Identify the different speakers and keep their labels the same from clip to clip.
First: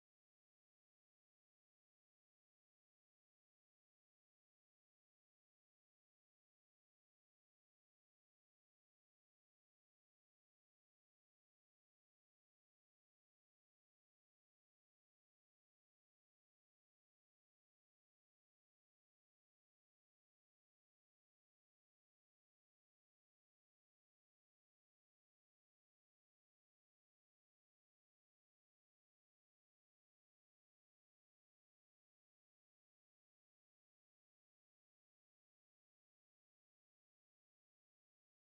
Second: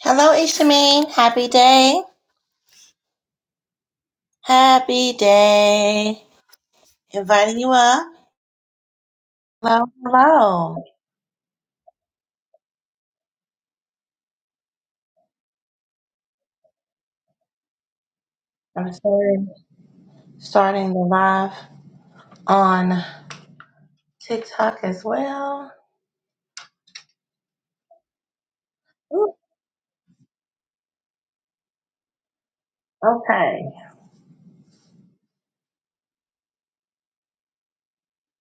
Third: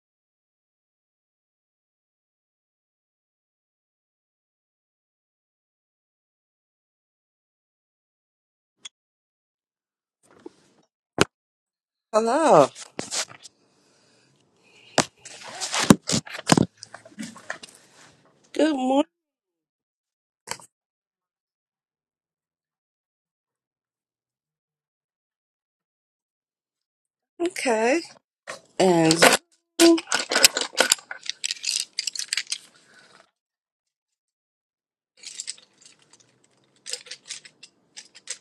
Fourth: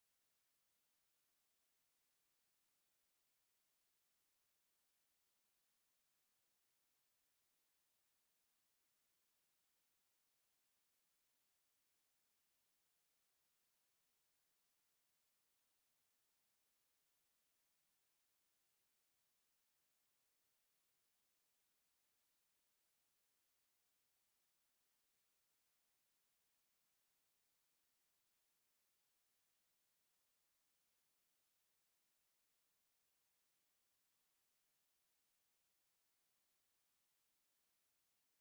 Speaker 1: Hello, Ishameen. Happy day. Happy day. Inviting you up. Hello, hello.
Speaker 2: Hello. Good
Speaker 1: I'm
Speaker 2: morning,
Speaker 1: starting, starting the live on TikTok as well.
Speaker 2: Kay. And
Speaker 1: Ooh, okay.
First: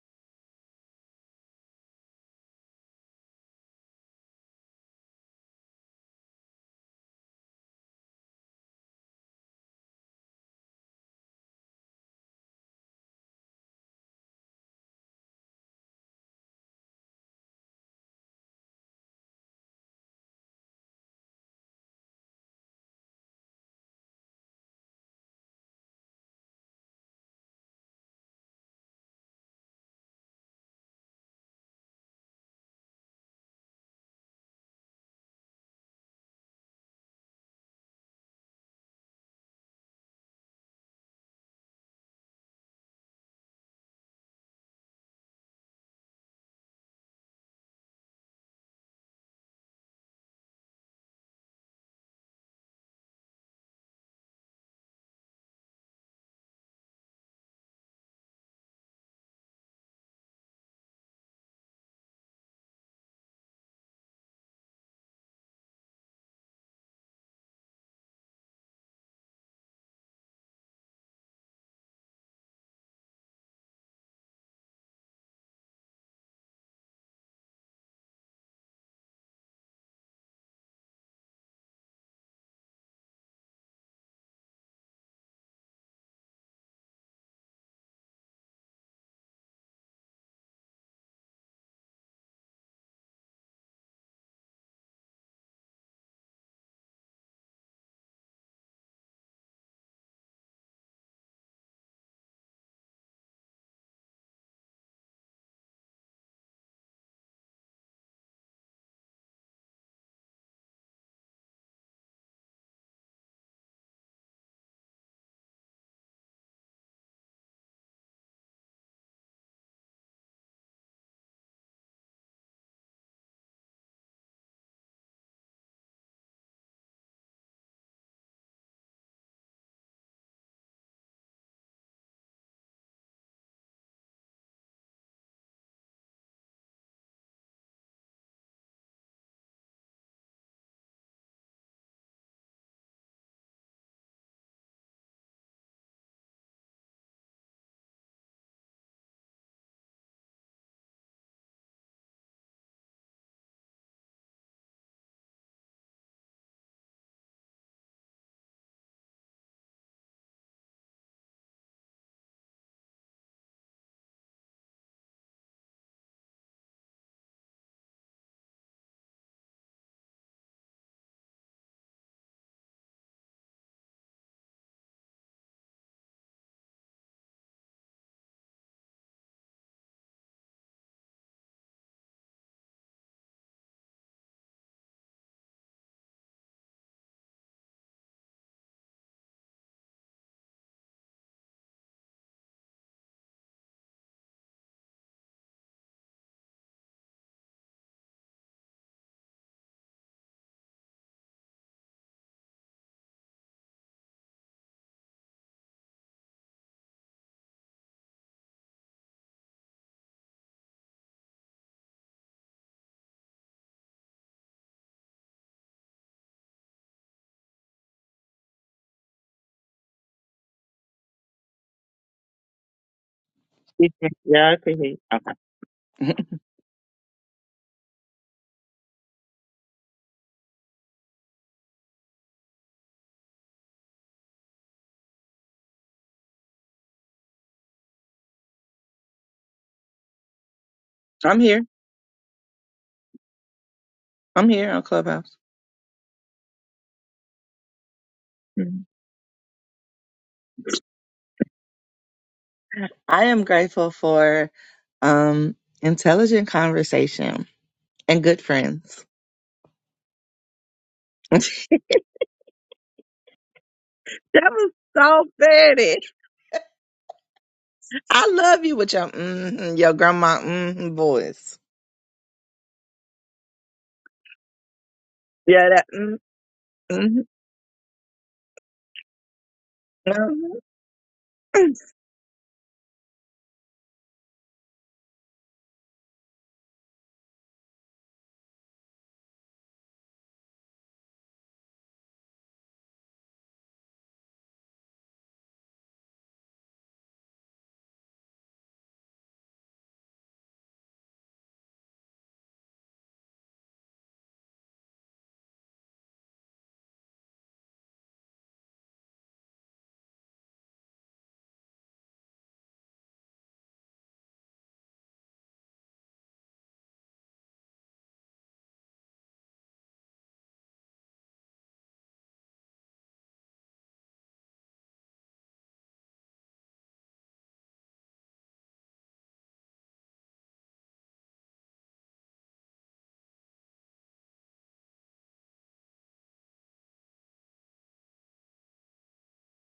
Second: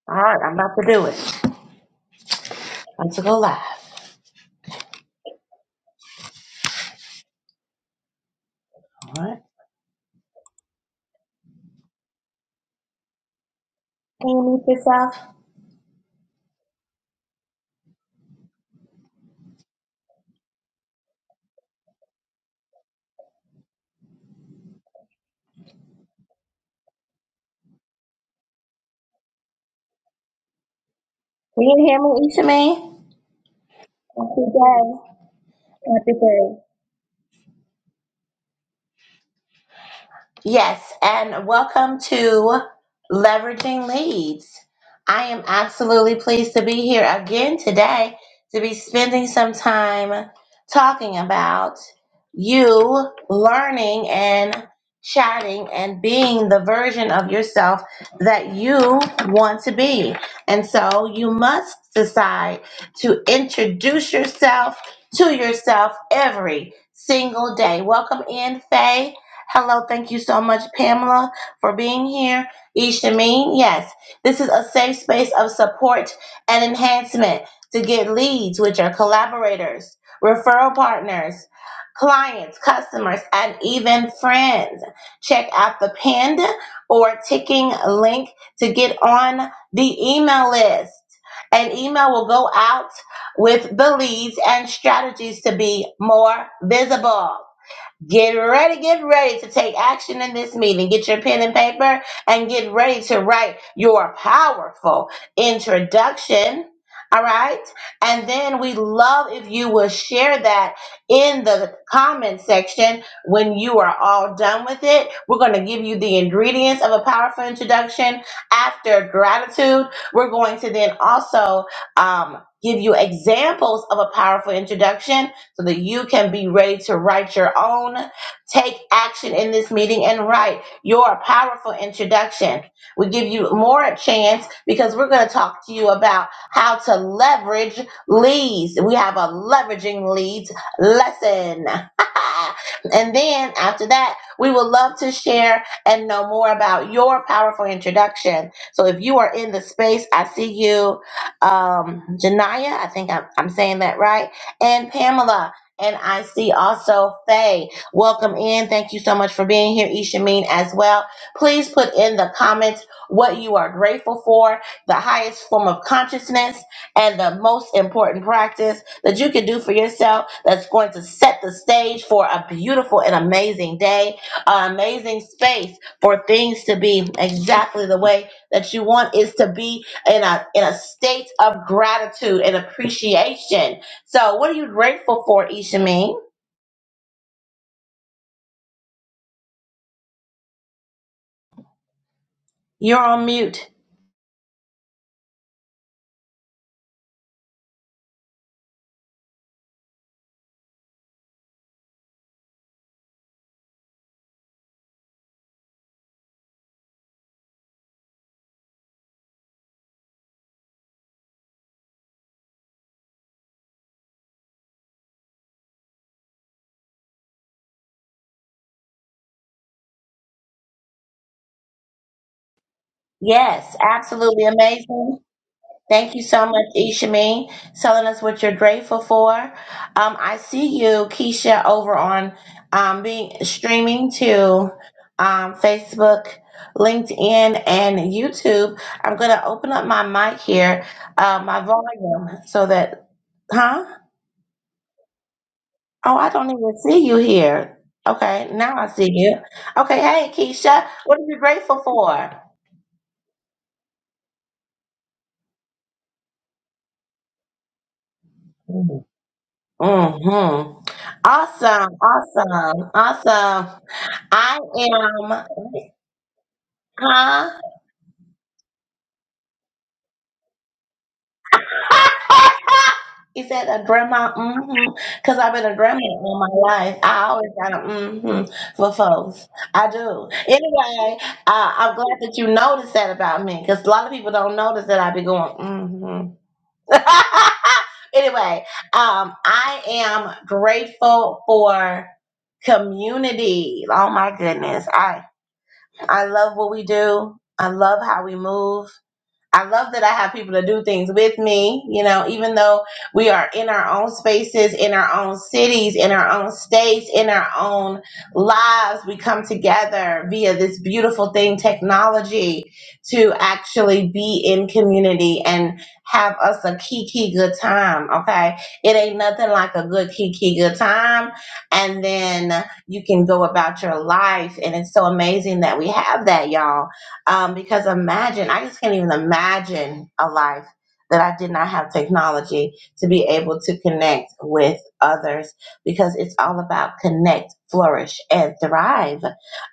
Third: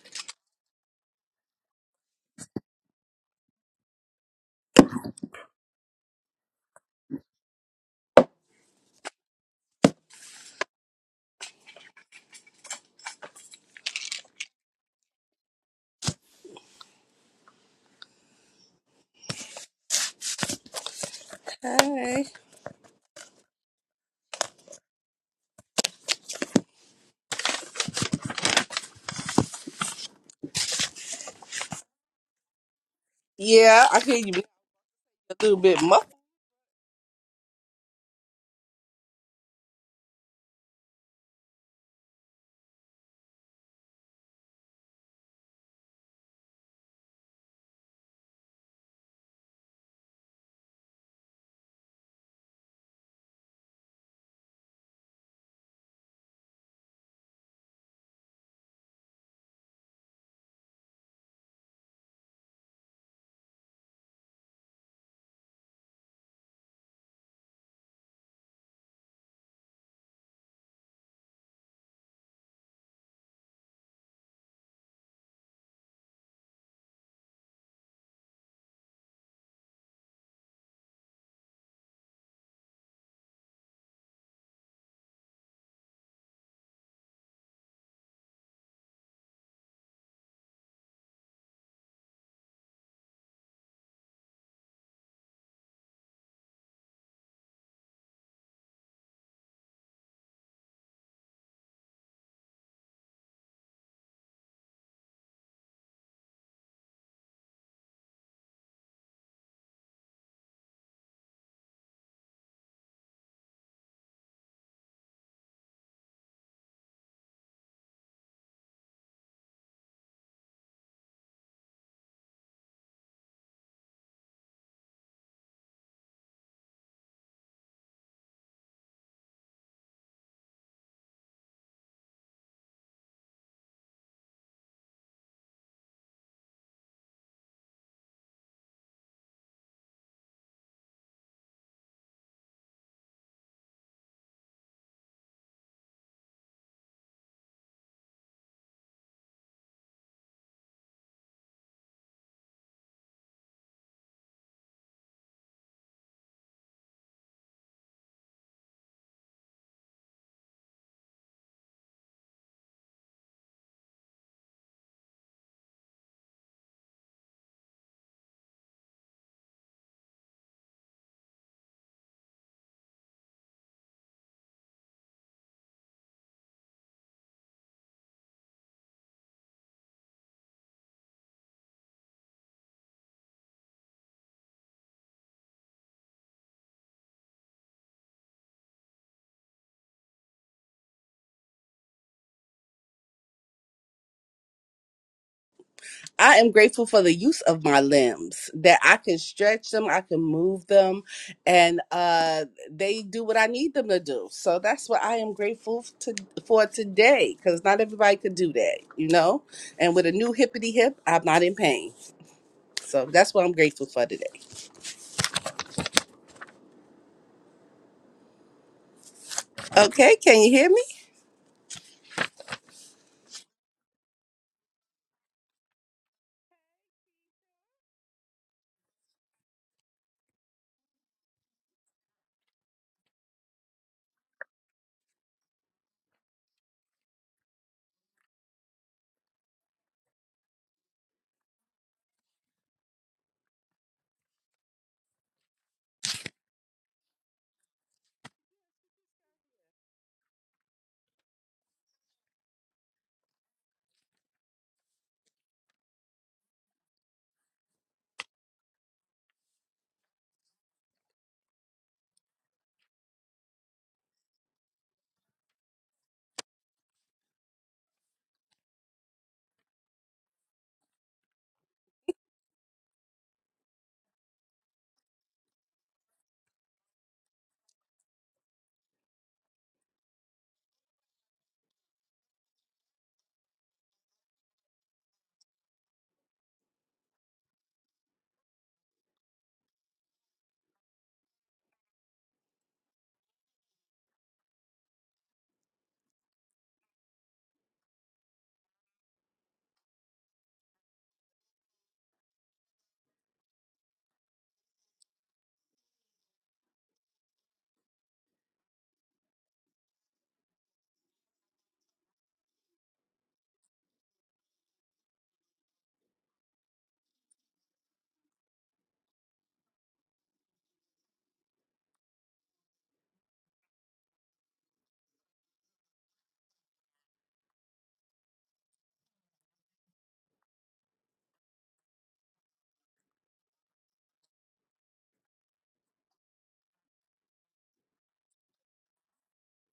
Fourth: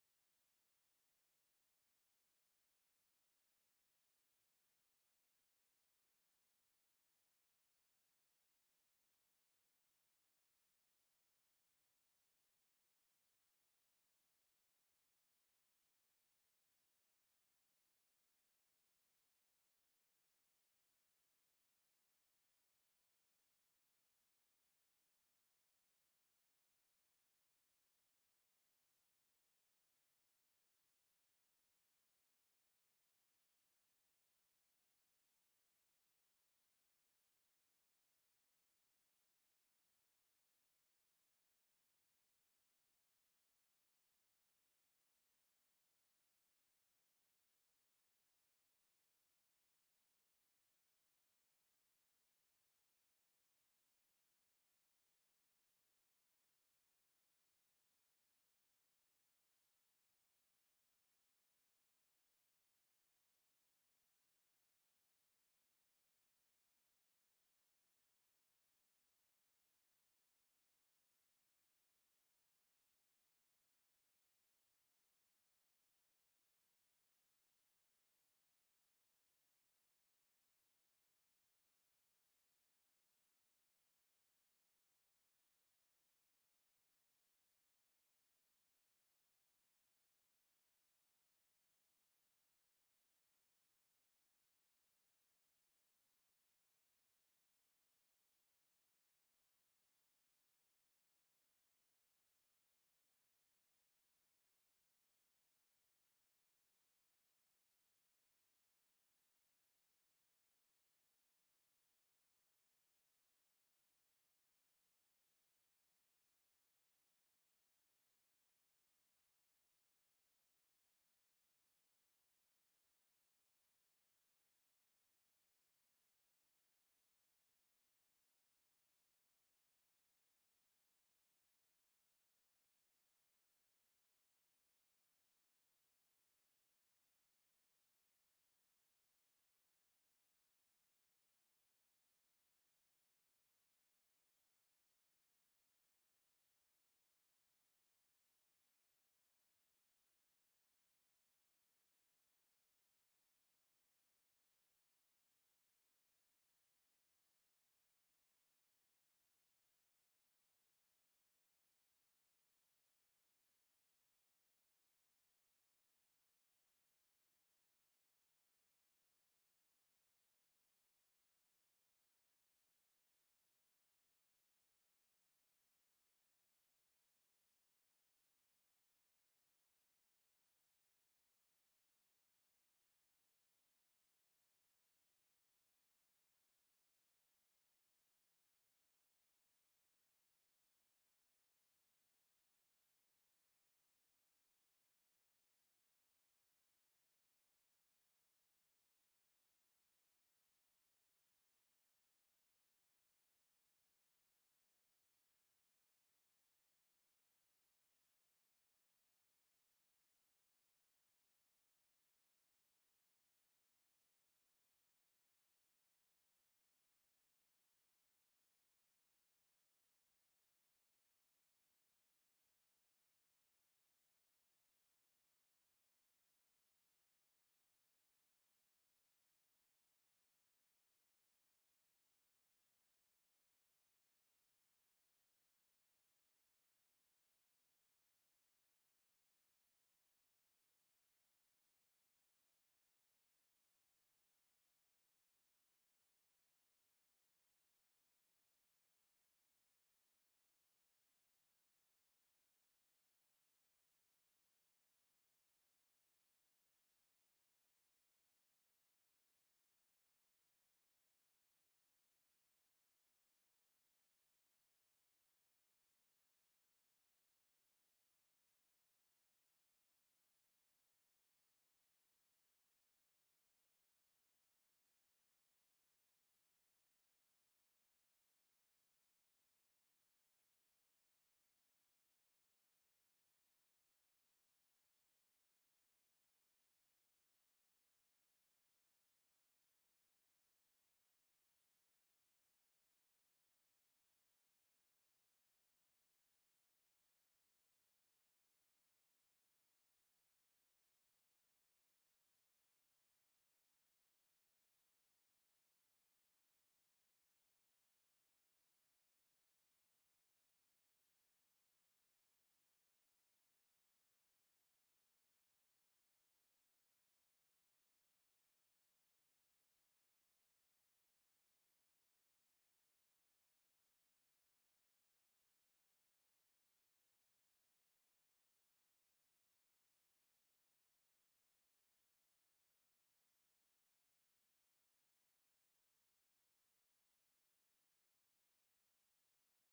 Speaker 1: All right, I'm about to do it. I'm to go live. All right. Can you mute yourself?
Speaker 2: hey.
Speaker 1: Can you hear me, Ishameen?
Speaker 2: Yeah, I hear you
Speaker 1: Happy day.
Speaker 2: a little bit
Speaker 1: Happy
Speaker 2: muffled.
Speaker 1: day. Yes, and welcome to Leveraging Leads. I am absolutely pleased to be here again today to be spending some time talking about you learning and chatting and being the version of yourself that you want to be. And so you must decide to introduce yourself to yourself every single day. Welcome in, Faye. Hello, thank you so much, Pamela, for being here. Ishameen, yes, this is a safe space of support and enhancement to get leads, which are collaborators, referral partners, clients, customers, and even friends. Check out the pinned or ticking link to get on the email list. An email will go out with the leads and strategies to be more visible. Get ready, get ready to take action in this meeting. Get your pen and paper and get ready to write your powerful introduction. All right. And then we love if you will share that in the comment section when you are all done with it. We're going to give you the ingredients of a powerful introduction after gratitude. We're going to then also um, give you examples of a powerful introduction so that you can be ready to write your own. Take action in this meeting and write your powerful introduction. We give you more a chance because we're going to talk to you about how to leverage leads. We have a leveraging leads lesson. and then after that, we would love to share and know more about your powerful introduction. So if you are in the space, I see you, um, Janaya. I think I'm, I'm saying that right and Pamela. And I see also Faye. Welcome in. Thank you so much for being here, Ishameen, as well. Please put in the comments what you are grateful for, the highest form of consciousness, and the most important practice that you can do for yourself that's going to set the stage for a beautiful and amazing day, an amazing space for things to be exactly the way that you want is to be in a in a state of gratitude and appreciation so, what are you grateful for, Ishameen? You're on mute.
Speaker 2: I am grateful for the use of my limbs that I can stretch them, I can move them, and uh, they do what I need them to do. So that's what I am grateful to, for today because not everybody could do that, you know? And with a new hippity hip, I'm not in pain. So that's what I'm grateful for today. Okay, can you hear me?
Speaker 1: Yes,
Speaker 3: You can-
Speaker 1: absolutely
Speaker 3: Yeah, I can hear you.
Speaker 1: amazing.
Speaker 3: Okay.
Speaker 1: Thank you so much, Ishameen, telling us what you're grateful for. Um, I see you, Keisha, over on um, being streaming to um, Facebook, LinkedIn, and YouTube. I'm going to open up my mic here,
Speaker 3: I'm
Speaker 1: uh, my
Speaker 3: here.
Speaker 1: volume, so that, huh?
Speaker 3: I'm here on Clubhouse.
Speaker 1: Oh, I don't even see you here. Okay, now
Speaker 3: Mhm.
Speaker 1: I see you. Okay, hey Keisha, what are you grateful for?
Speaker 3: I am grateful for um intelligent conversation and good friends.
Speaker 1: Mm-hmm. Awesome, awesome, awesome.
Speaker 3: that
Speaker 1: I
Speaker 3: was so
Speaker 1: am,
Speaker 3: petty.
Speaker 1: huh?
Speaker 3: I love you with your mm your grandma mm voice.
Speaker 1: Is that a grandma? Mm-hmm. Because I've been
Speaker 3: Yeah,
Speaker 1: a
Speaker 3: that
Speaker 1: grandma
Speaker 3: mm
Speaker 1: all my life. I
Speaker 3: mhm,
Speaker 1: always got a mm-hmm for folks. I do.
Speaker 3: mhm.
Speaker 1: Anyway, uh, I'm glad that you noticed that about me because a lot of people don't notice that I be going mm-hmm. anyway, um, I am grateful for community. Oh my goodness. I I love what we do. I love how we move. I love that I have people to do things with me. You know, even though we are in our own spaces, in our own cities, in our own states, in our own lives, we come together via this beautiful thing, technology, to actually be in community and have us a kiki good time. Okay. It ain't nothing like a good kiki good time. And then you can go about your life. And it's so amazing that we have that, y'all um, because imagine, I just can't even imagine a life that I did not have technology to be able to connect with others because it's all about connect, flourish, and thrive.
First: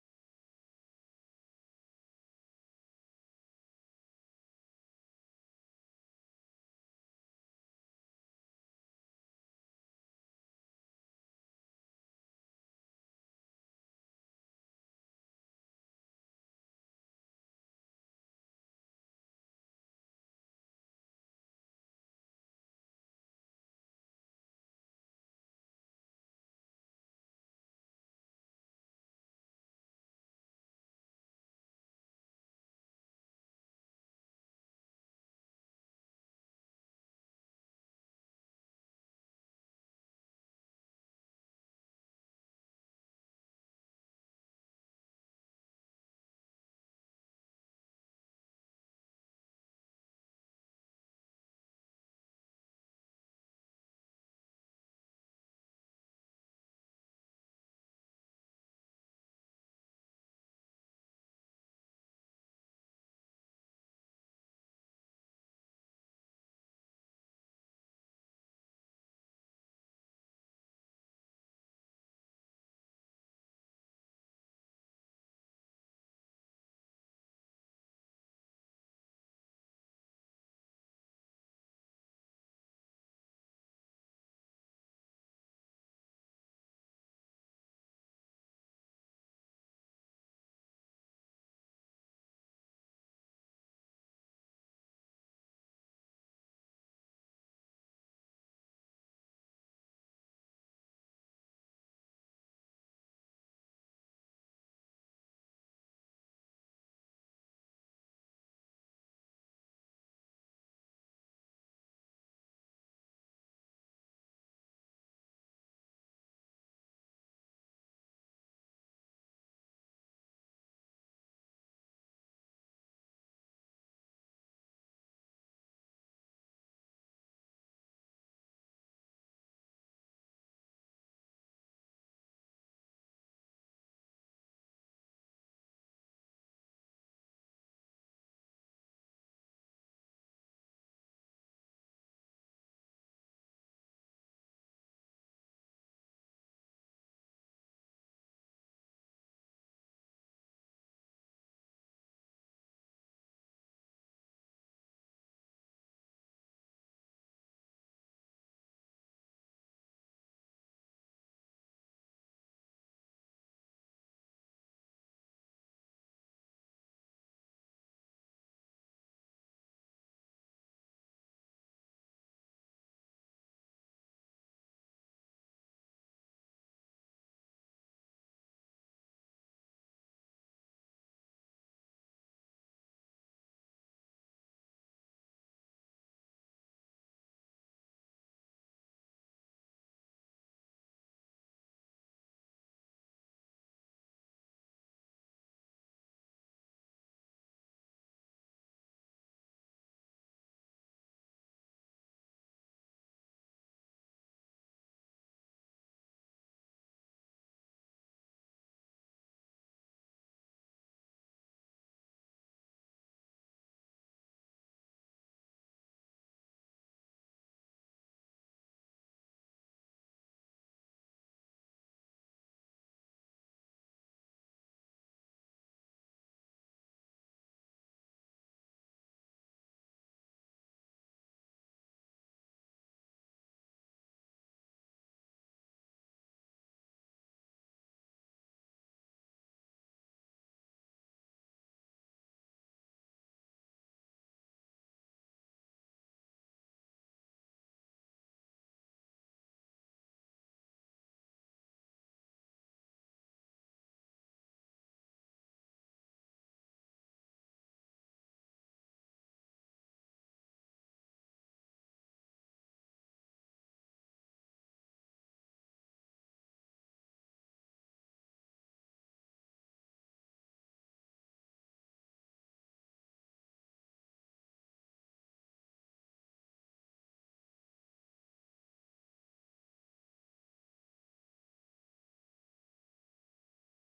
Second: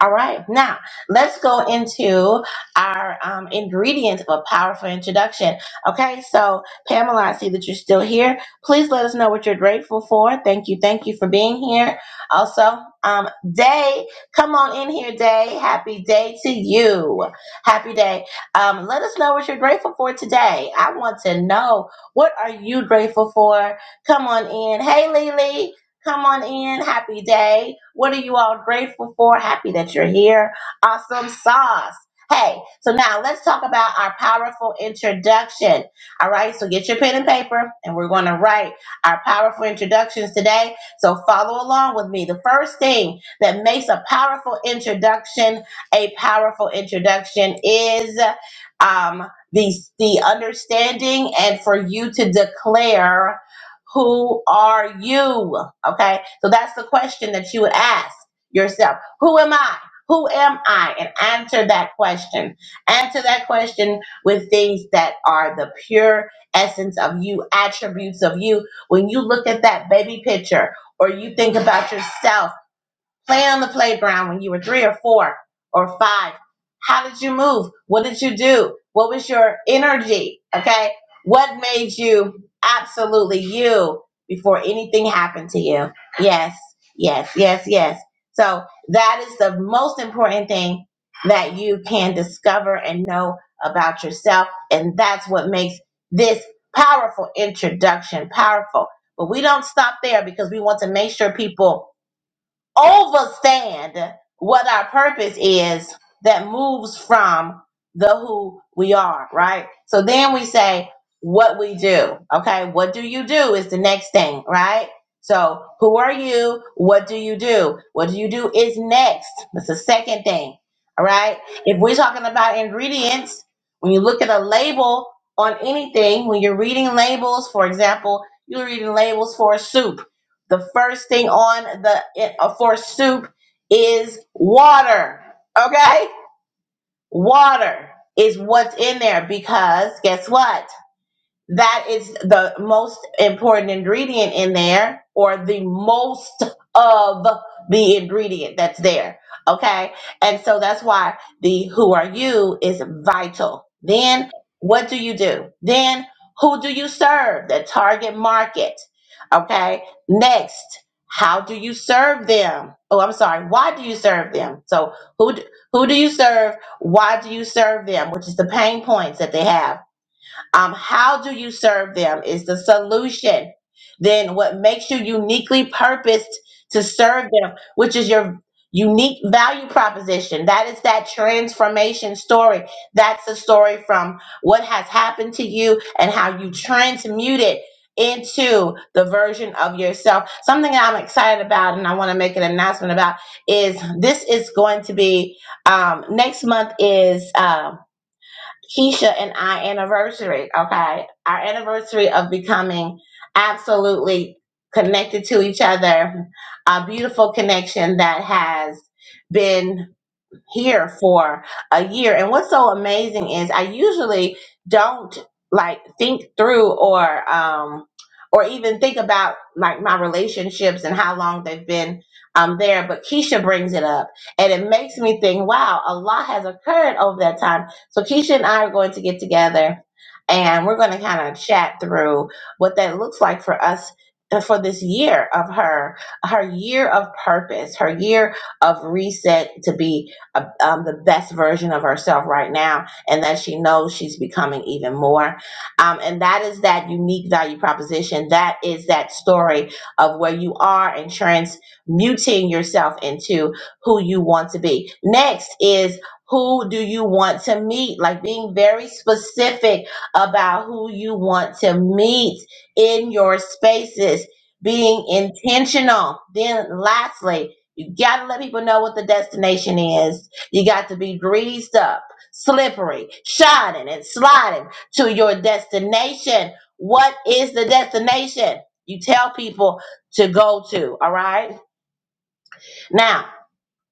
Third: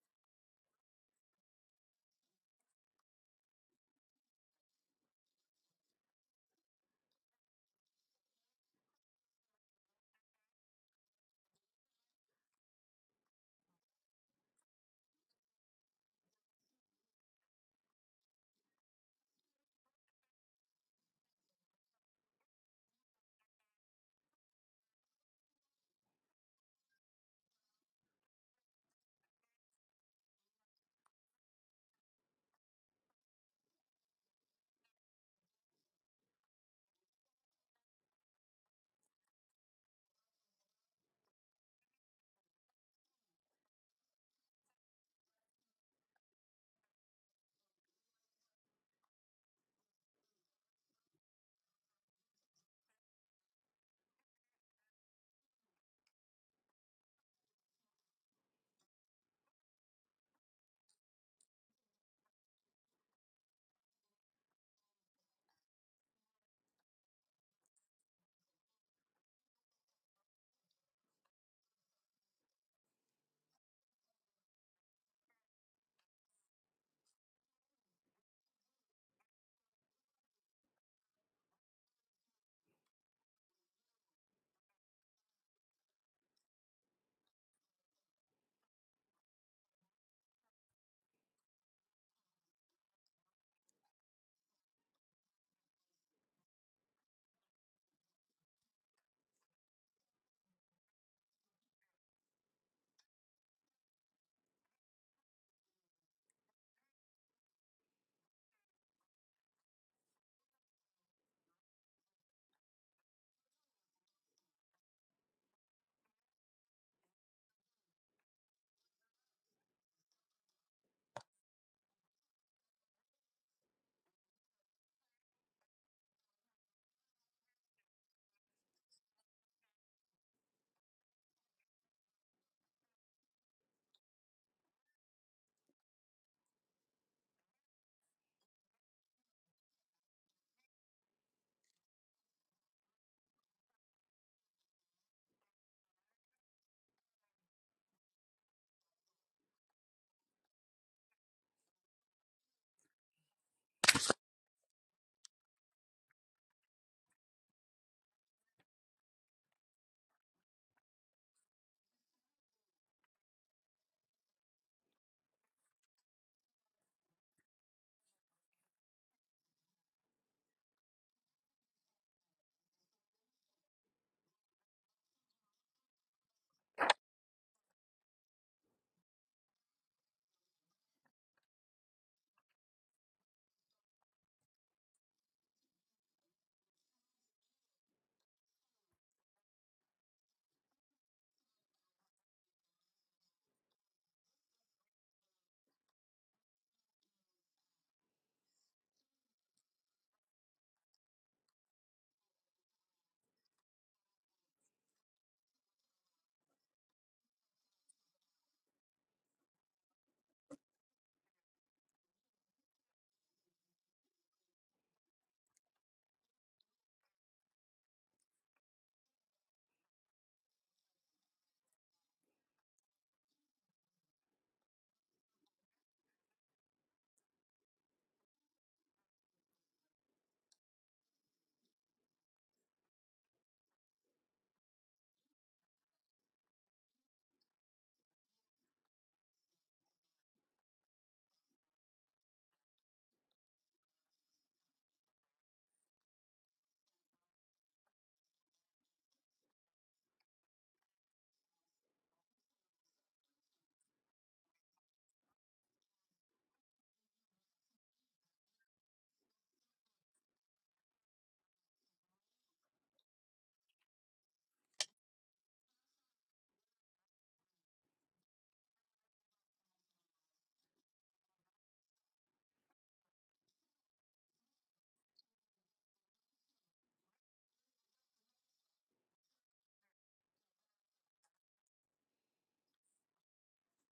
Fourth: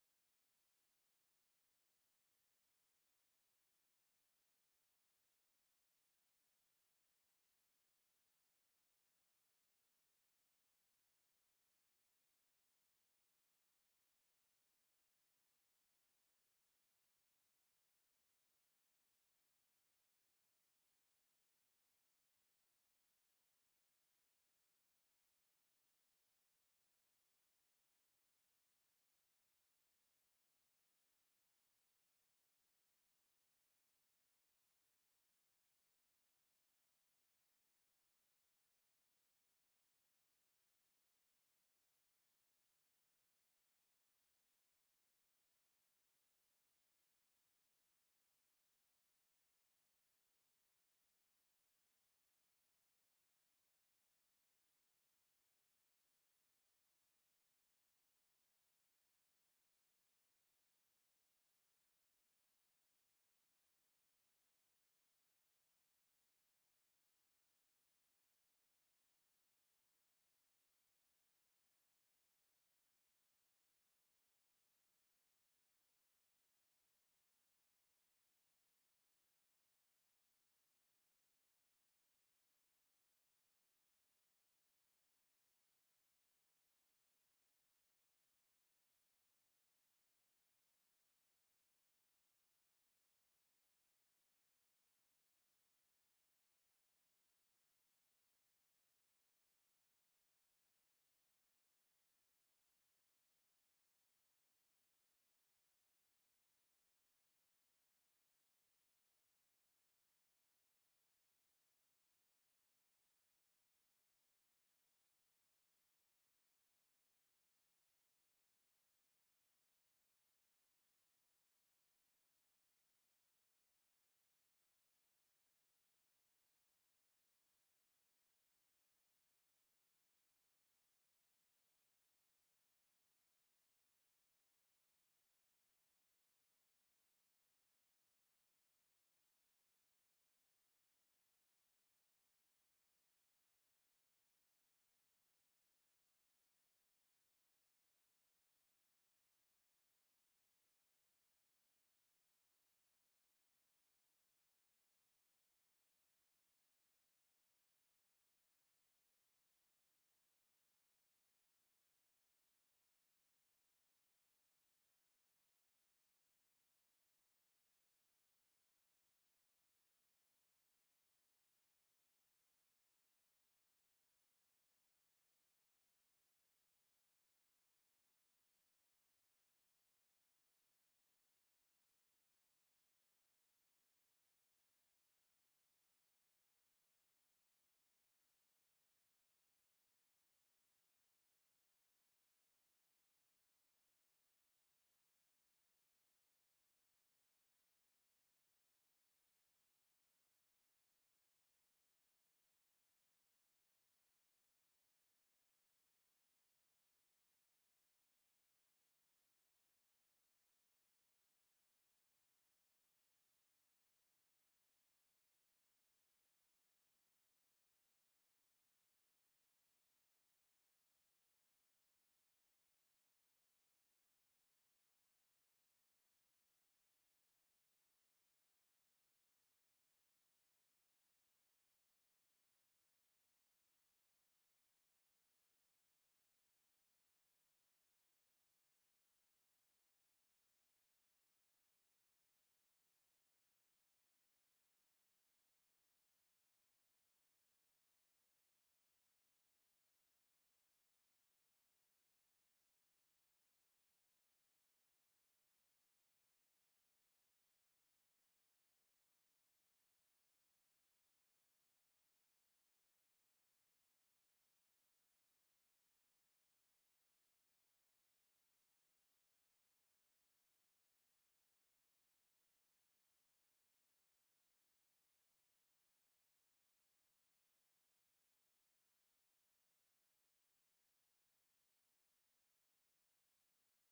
Speaker 1: All right, now let's go into our um, ingredient of a powerful introduction. Okay, so Pamela, I see that you're still here. Please let us know what you're grateful for. Thank you, thank you for being here. Also, um, Day, come on in here, Day. Happy day to you. Happy day. Um, let us know what you're grateful for today. I want to know what are you grateful for? Come on in. Hey, Lily. Come on in. Happy day. What are you all grateful for? Happy that you're here. Awesome sauce. Hey, so now let's talk about our powerful introduction. All right, so get your pen and paper, and we're going to write our powerful introductions today. So follow along with me. The first thing that makes a powerful introduction a powerful introduction is um, the, the understanding and for you to declare who are you okay so that's the question that you would ask yourself who am i who am i and answer that question answer that question with things that are the pure essence of you attributes of you when you look at that baby picture or you think about yourself play on the playground when you were three or four or five? How did you move? What did you do? What was your energy? Okay. What made you absolutely you before anything happened to you? Yes, yes, yes, yes. So that is the most important thing that you can discover and know about yourself. And that's what makes this powerful introduction powerful. But we don't stop there because we want to make sure people overstand what our purpose is that moves from the who we are, right? So then we say what we do. Okay, what do you do is the next thing, right? So who are you? What do you do? What do you do is next. That's the second thing. All right. If we're talking about ingredients, when you look at a label on anything, when you're reading labels, for example, you're reading labels for a soup the first thing on the uh, for soup is water. Okay? Water is what's in there because guess what? that is the most important ingredient in there or the most of the ingredient that's there okay and so that's why the who are you is vital then what do you do then who do you serve the target market okay next how do you serve them oh i'm sorry why do you serve them so who do, who do you serve why do you serve them which is the pain points that they have um, how do you serve them is the solution. Then what makes you uniquely purposed to serve them, which is your unique value proposition. That is that transformation story. That's a story from what has happened to you and how you transmute it into the version of yourself. Something that I'm excited about and I want to make an announcement about is this is going to be um, next month is um, Keisha and I anniversary, okay? Our anniversary of becoming absolutely connected to each other, a beautiful connection that has been here for a year. And what's so amazing is I usually don't like think through or um or even think about like my relationships and how long they've been um there. But Keisha brings it up and it makes me think, wow, a lot has occurred over that time. So Keisha and I are going to get together and we're going to kind of chat through what that looks like for us uh, for this year of her her year of purpose her year of reset to be uh, um, the best version of herself right now and that she knows she's becoming even more um, and that is that unique value proposition that is that story of where you are and transmuting yourself into who you want to be next is who do you want to meet like being very specific about who you want to meet in your spaces being intentional then lastly you gotta let people know what the destination is you got to be greased up, slippery, shining and sliding to your destination. What is the destination you tell people to go to? All right. Now,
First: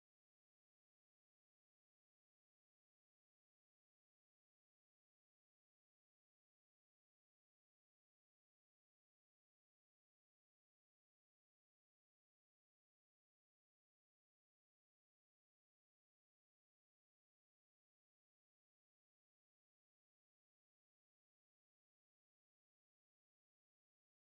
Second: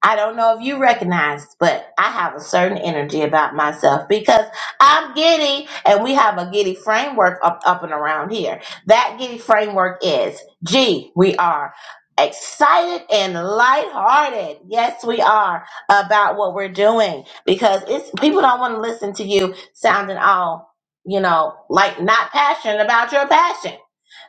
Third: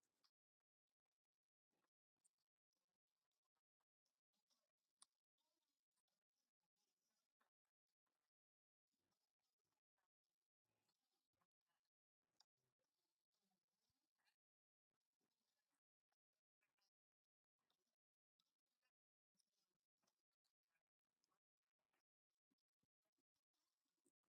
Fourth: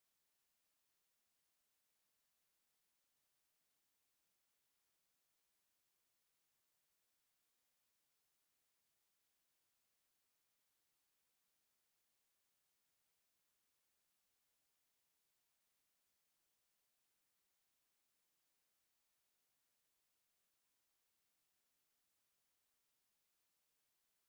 Speaker 1: I don't know if you recognize, but I have a certain energy about myself because I'm giddy, and we have a giddy framework up, up and around here. That giddy framework is G, we are excited and lighthearted. Yes, we are about what we're doing because it's people don't want to listen to you sounding all, you know, like not passionate about your passion.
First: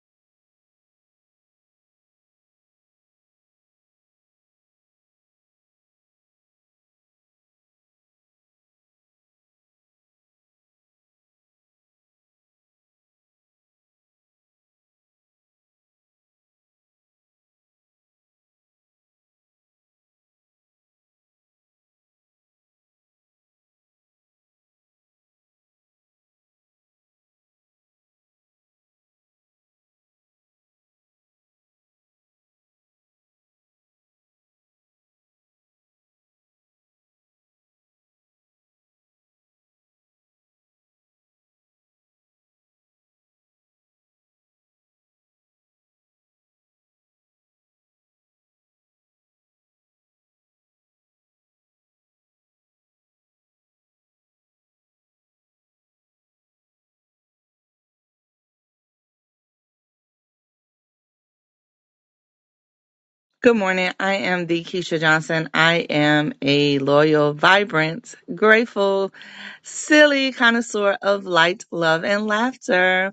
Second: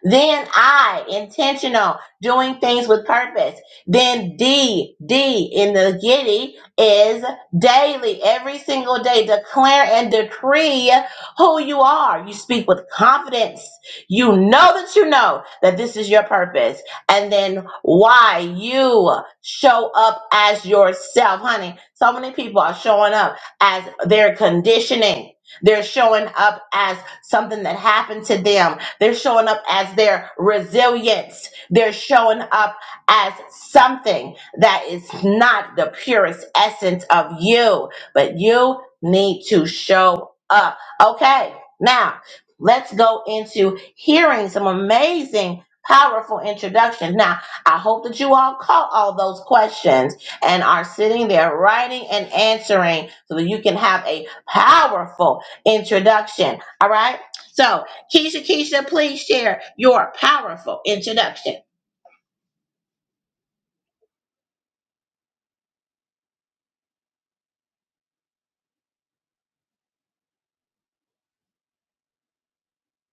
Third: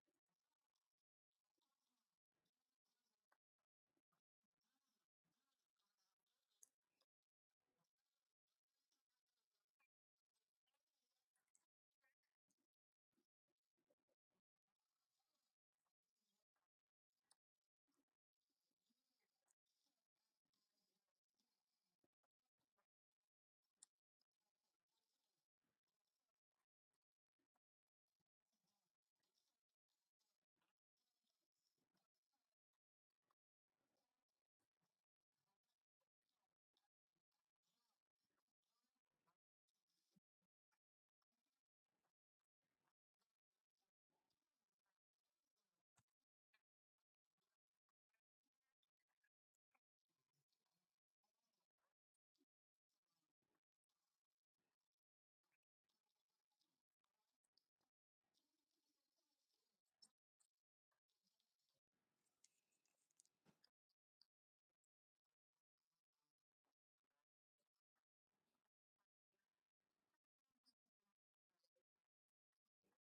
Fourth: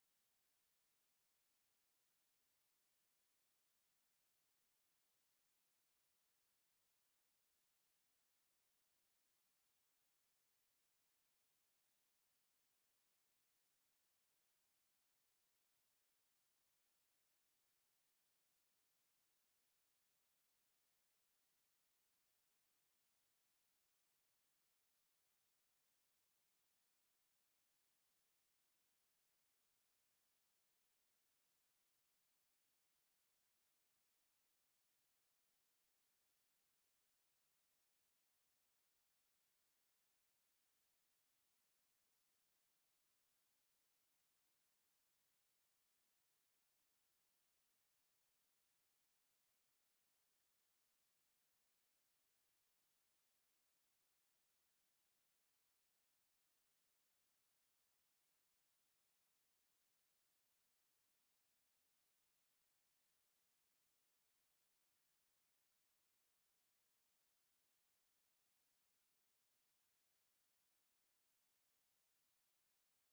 Speaker 1: Then I, intentional, doing things with purpose then D, D in the Giddy is daily, every single day, declare and decree who you are. You speak with confidence. You know that you know that this is your purpose. And then why you show up as yourself, honey. So many people are showing up as their conditioning. They're showing up as something that happened to them. They're showing up as their resilience. They're showing up as something that is not the purest essence of you, but you need to show up. Okay, now let's go into hearing some amazing. Powerful introductions. Now, I hope that you all caught all those questions and are sitting there writing and answering so that you can have a powerful introduction. All right. So, Keisha, Keisha, please share your powerful introduction.
Speaker 3: Good morning. I am the Keisha Johnson. I am a loyal, vibrant, grateful, silly connoisseur of light, love, and laughter.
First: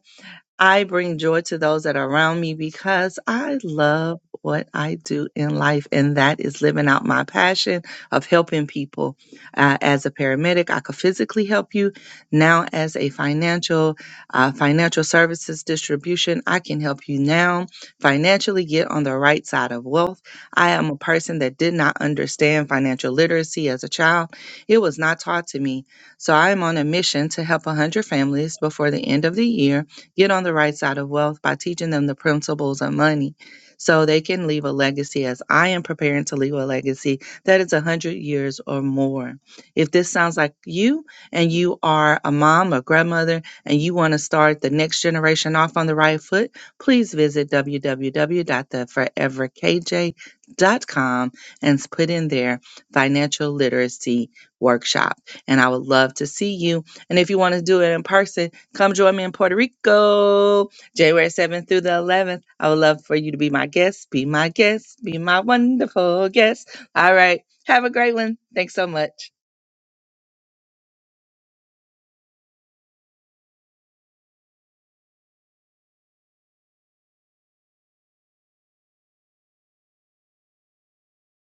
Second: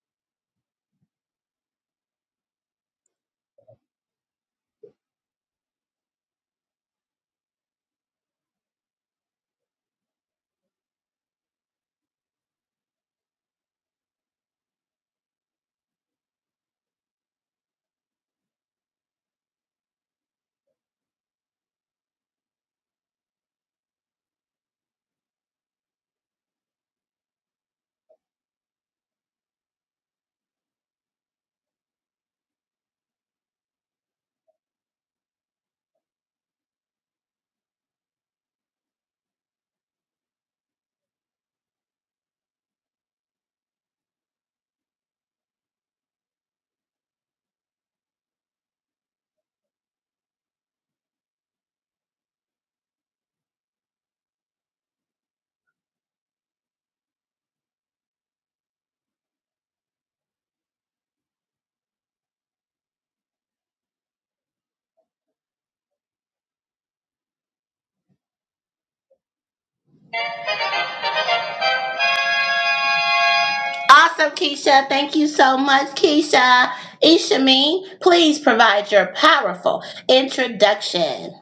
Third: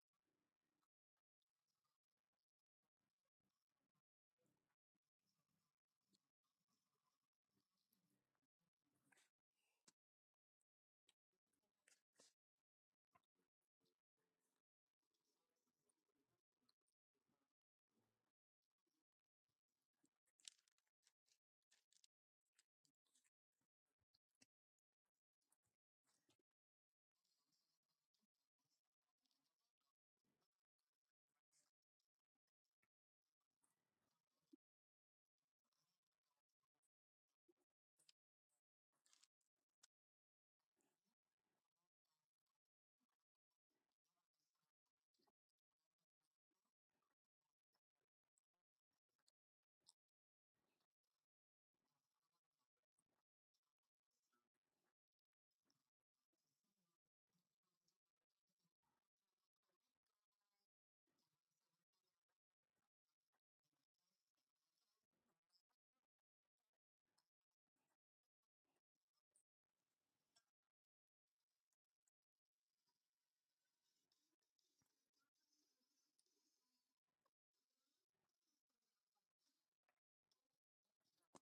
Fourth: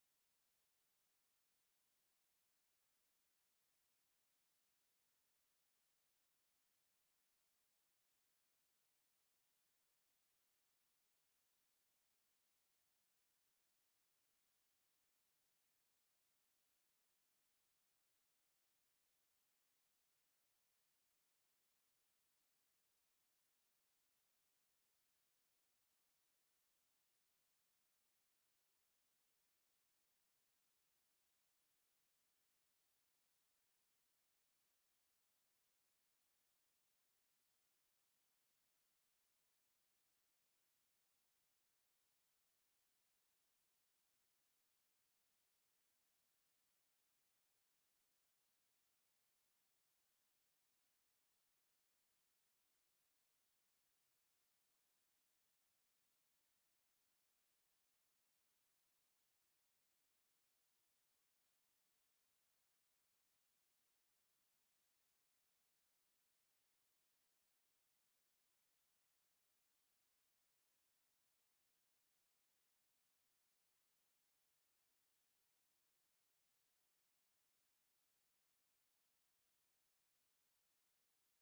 Speaker 3: I bring joy to those that are around me because I love what I do in life, and that is living out my passion of helping people. Uh, as a paramedic, I could physically help you. Now, as a financial uh, financial services distribution, I can help you now financially get on the right side of wealth. I am a person that did not understand financial literacy as a child; it was not taught to me. So, I am on a mission to help 100 families before the end of the year get on the right side of wealth by teaching them the principles of money so they can leave a legacy as I am preparing to leave a legacy that is 100 years or more. If this sounds like you and you are a mom or grandmother and you want to start the next generation off on the right foot, please visit w w w dot the forever k j dot com and put in there financial literacy workshop. And I would love to see you. And if you want to do it in person, Come join me in Puerto Rico, January 7th through the 11th. I would love for you to be my guest, be my guest, be my wonderful guest. All right. Have a great one. Thanks so much.
Speaker 1: Awesome, Keisha. Thank you so much, Keisha. Ishameen, please provide your powerful introduction.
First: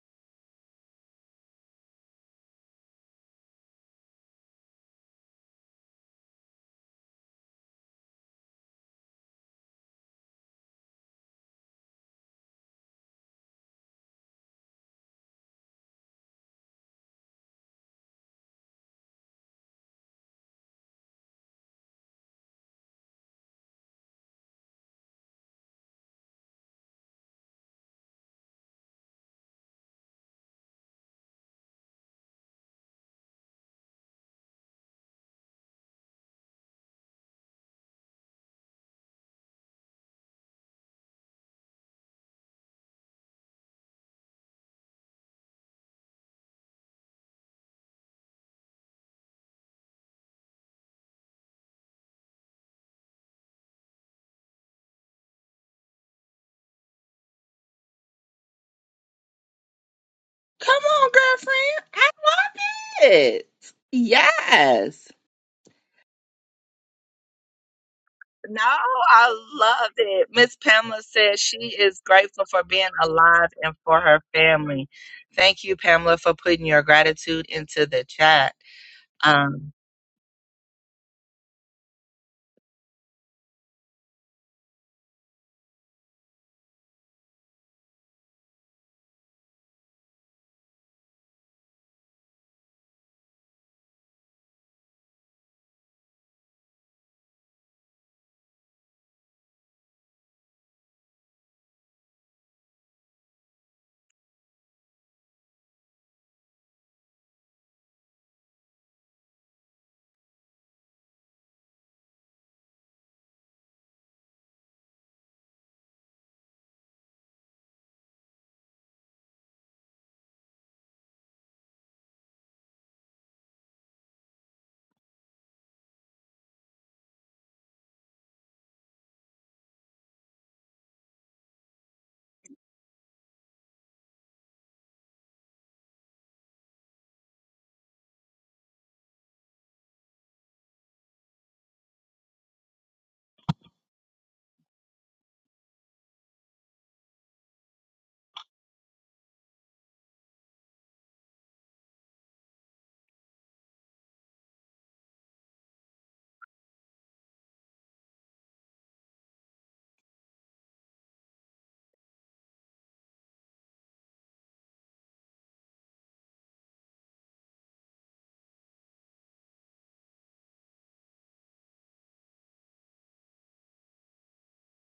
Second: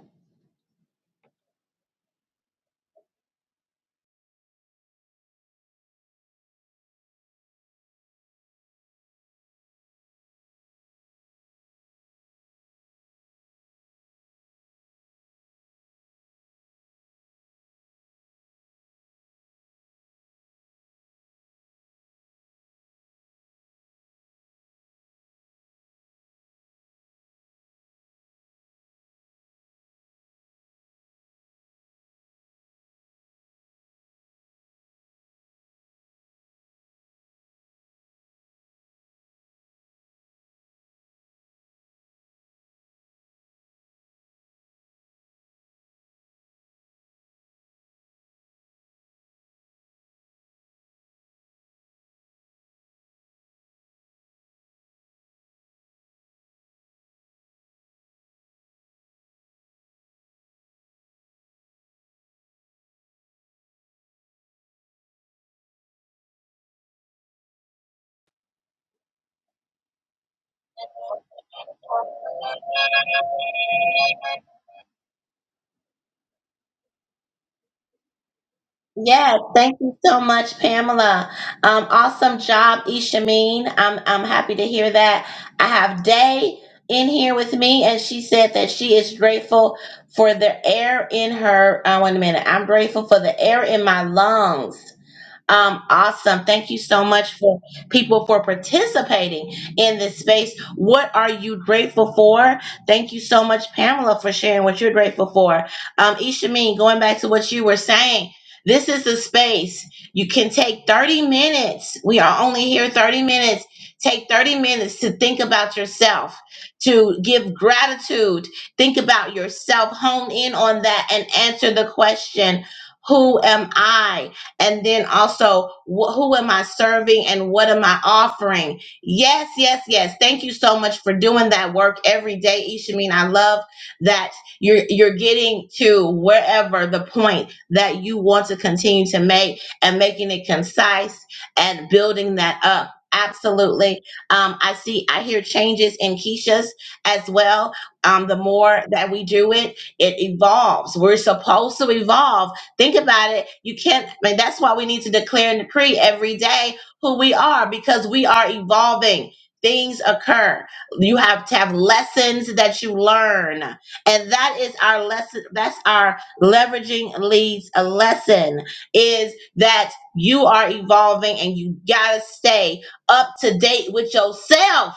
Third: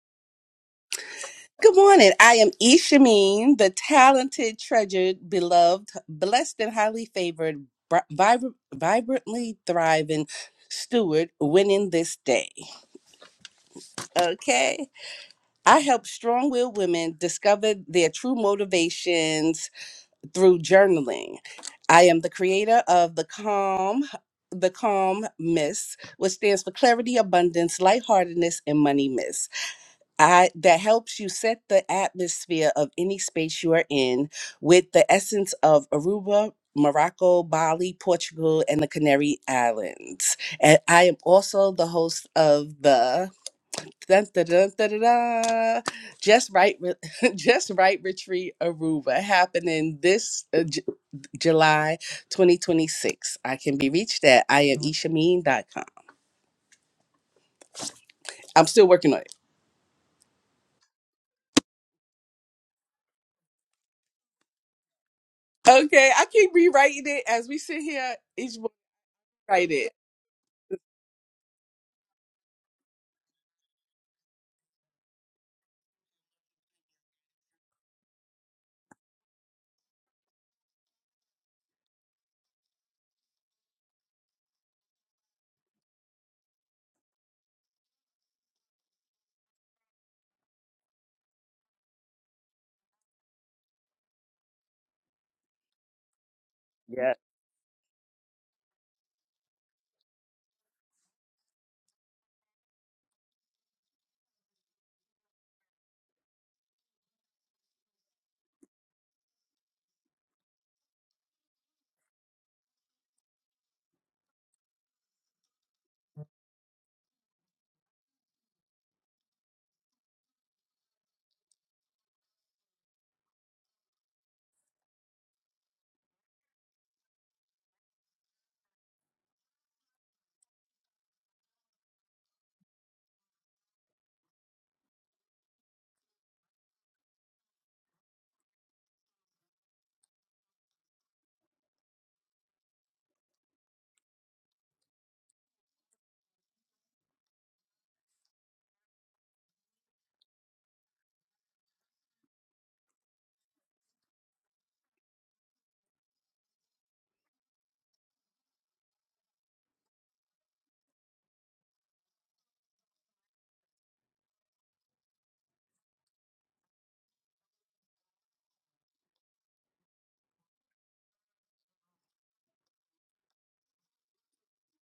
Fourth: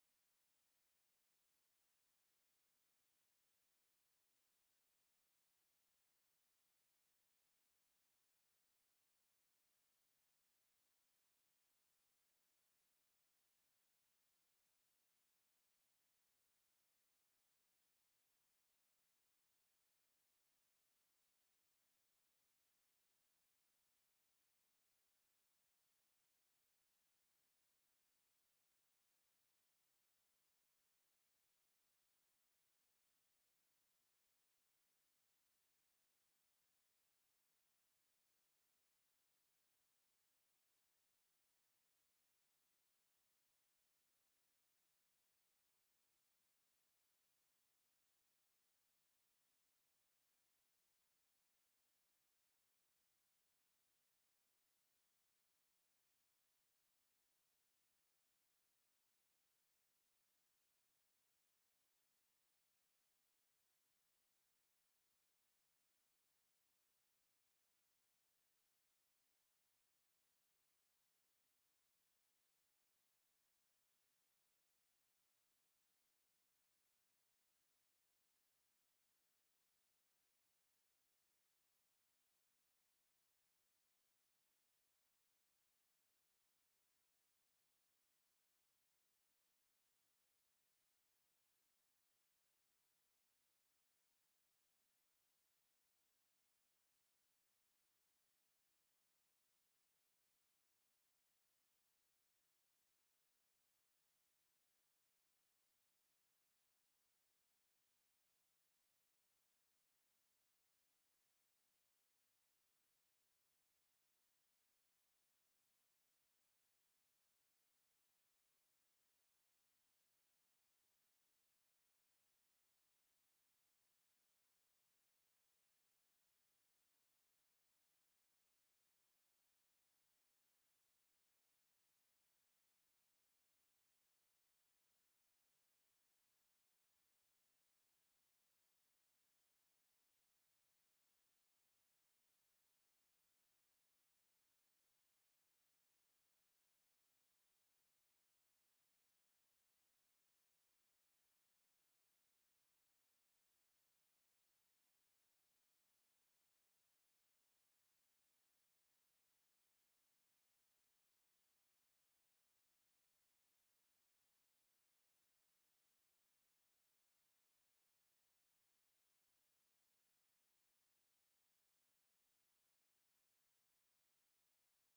Speaker 2: Good morning. I am Ishameen, the talented, treasured, beloved, blessed, and highly favored, bri- vibr- vibrantly thriving steward winning this day. Okay. I help strong willed women discover their true motivations through journaling. I am the creator of the Calm. The Calm Miss, which stands for Clarity, Abundance, Lightheartedness, and Money Miss. I that helps you set the atmosphere of any space you are in with the essence of Aruba, Morocco, Bali, Portugal, and the Canary Islands. And I am also the host of the dun, dun, dun, dun, dun, dun, just right Re- just right retreat Aruba happening this uh, J- July 2026. I can be reached at I am ishameen dot com. I'm still working on it.
Speaker 3: Come on, girlfriend. I love it. Yes.
Speaker 2: Okay, I keep rewriting it as we sit here each
Speaker 3: No,
Speaker 2: one
Speaker 3: I
Speaker 2: write it.
Speaker 3: love it. Miss Pamela says she is grateful for being alive and for her family. Thank you, Pamela, for putting your gratitude into the chat.
Speaker 1: Yeah, thank you so much, Pamela. Um, awesome job, Ishameen. I'm I'm happy to hear that. I have Day in here with me, and she said that she is grateful for the air in her. Uh, wait a minute. I'm grateful for the air in my lungs. Um, awesome. Thank you so much for people for participating in this space. What are you grateful for? Thank you so much, Pamela, for sharing what you're grateful for. Um, Ishameen, going back to what you were saying, this is a space you can take 30 minutes. We are only here 30 minutes. Take 30 minutes to think about yourself, to give gratitude, think about yourself, hone in on that, and answer the question Who am I? And then also, wh- who am I serving and what am I offering? Yes, yes, yes. Thank you so much for doing that work every day, Ishameen. I love that you're you're getting to wherever the point that you want to continue to make and making it concise and building that up. Absolutely. Um, I see, I hear changes in Keisha's as well. Um, the more that we do it, it evolves. We're supposed to evolve Think about it. You can't, I mean, that's why we need to declare and decree every day who we are because we are evolving. Things occur. You have to have lessons that you learn. And that is our lesson. That's our leveraging leads a lesson is that you are evolving and you got to stay up to date with yourself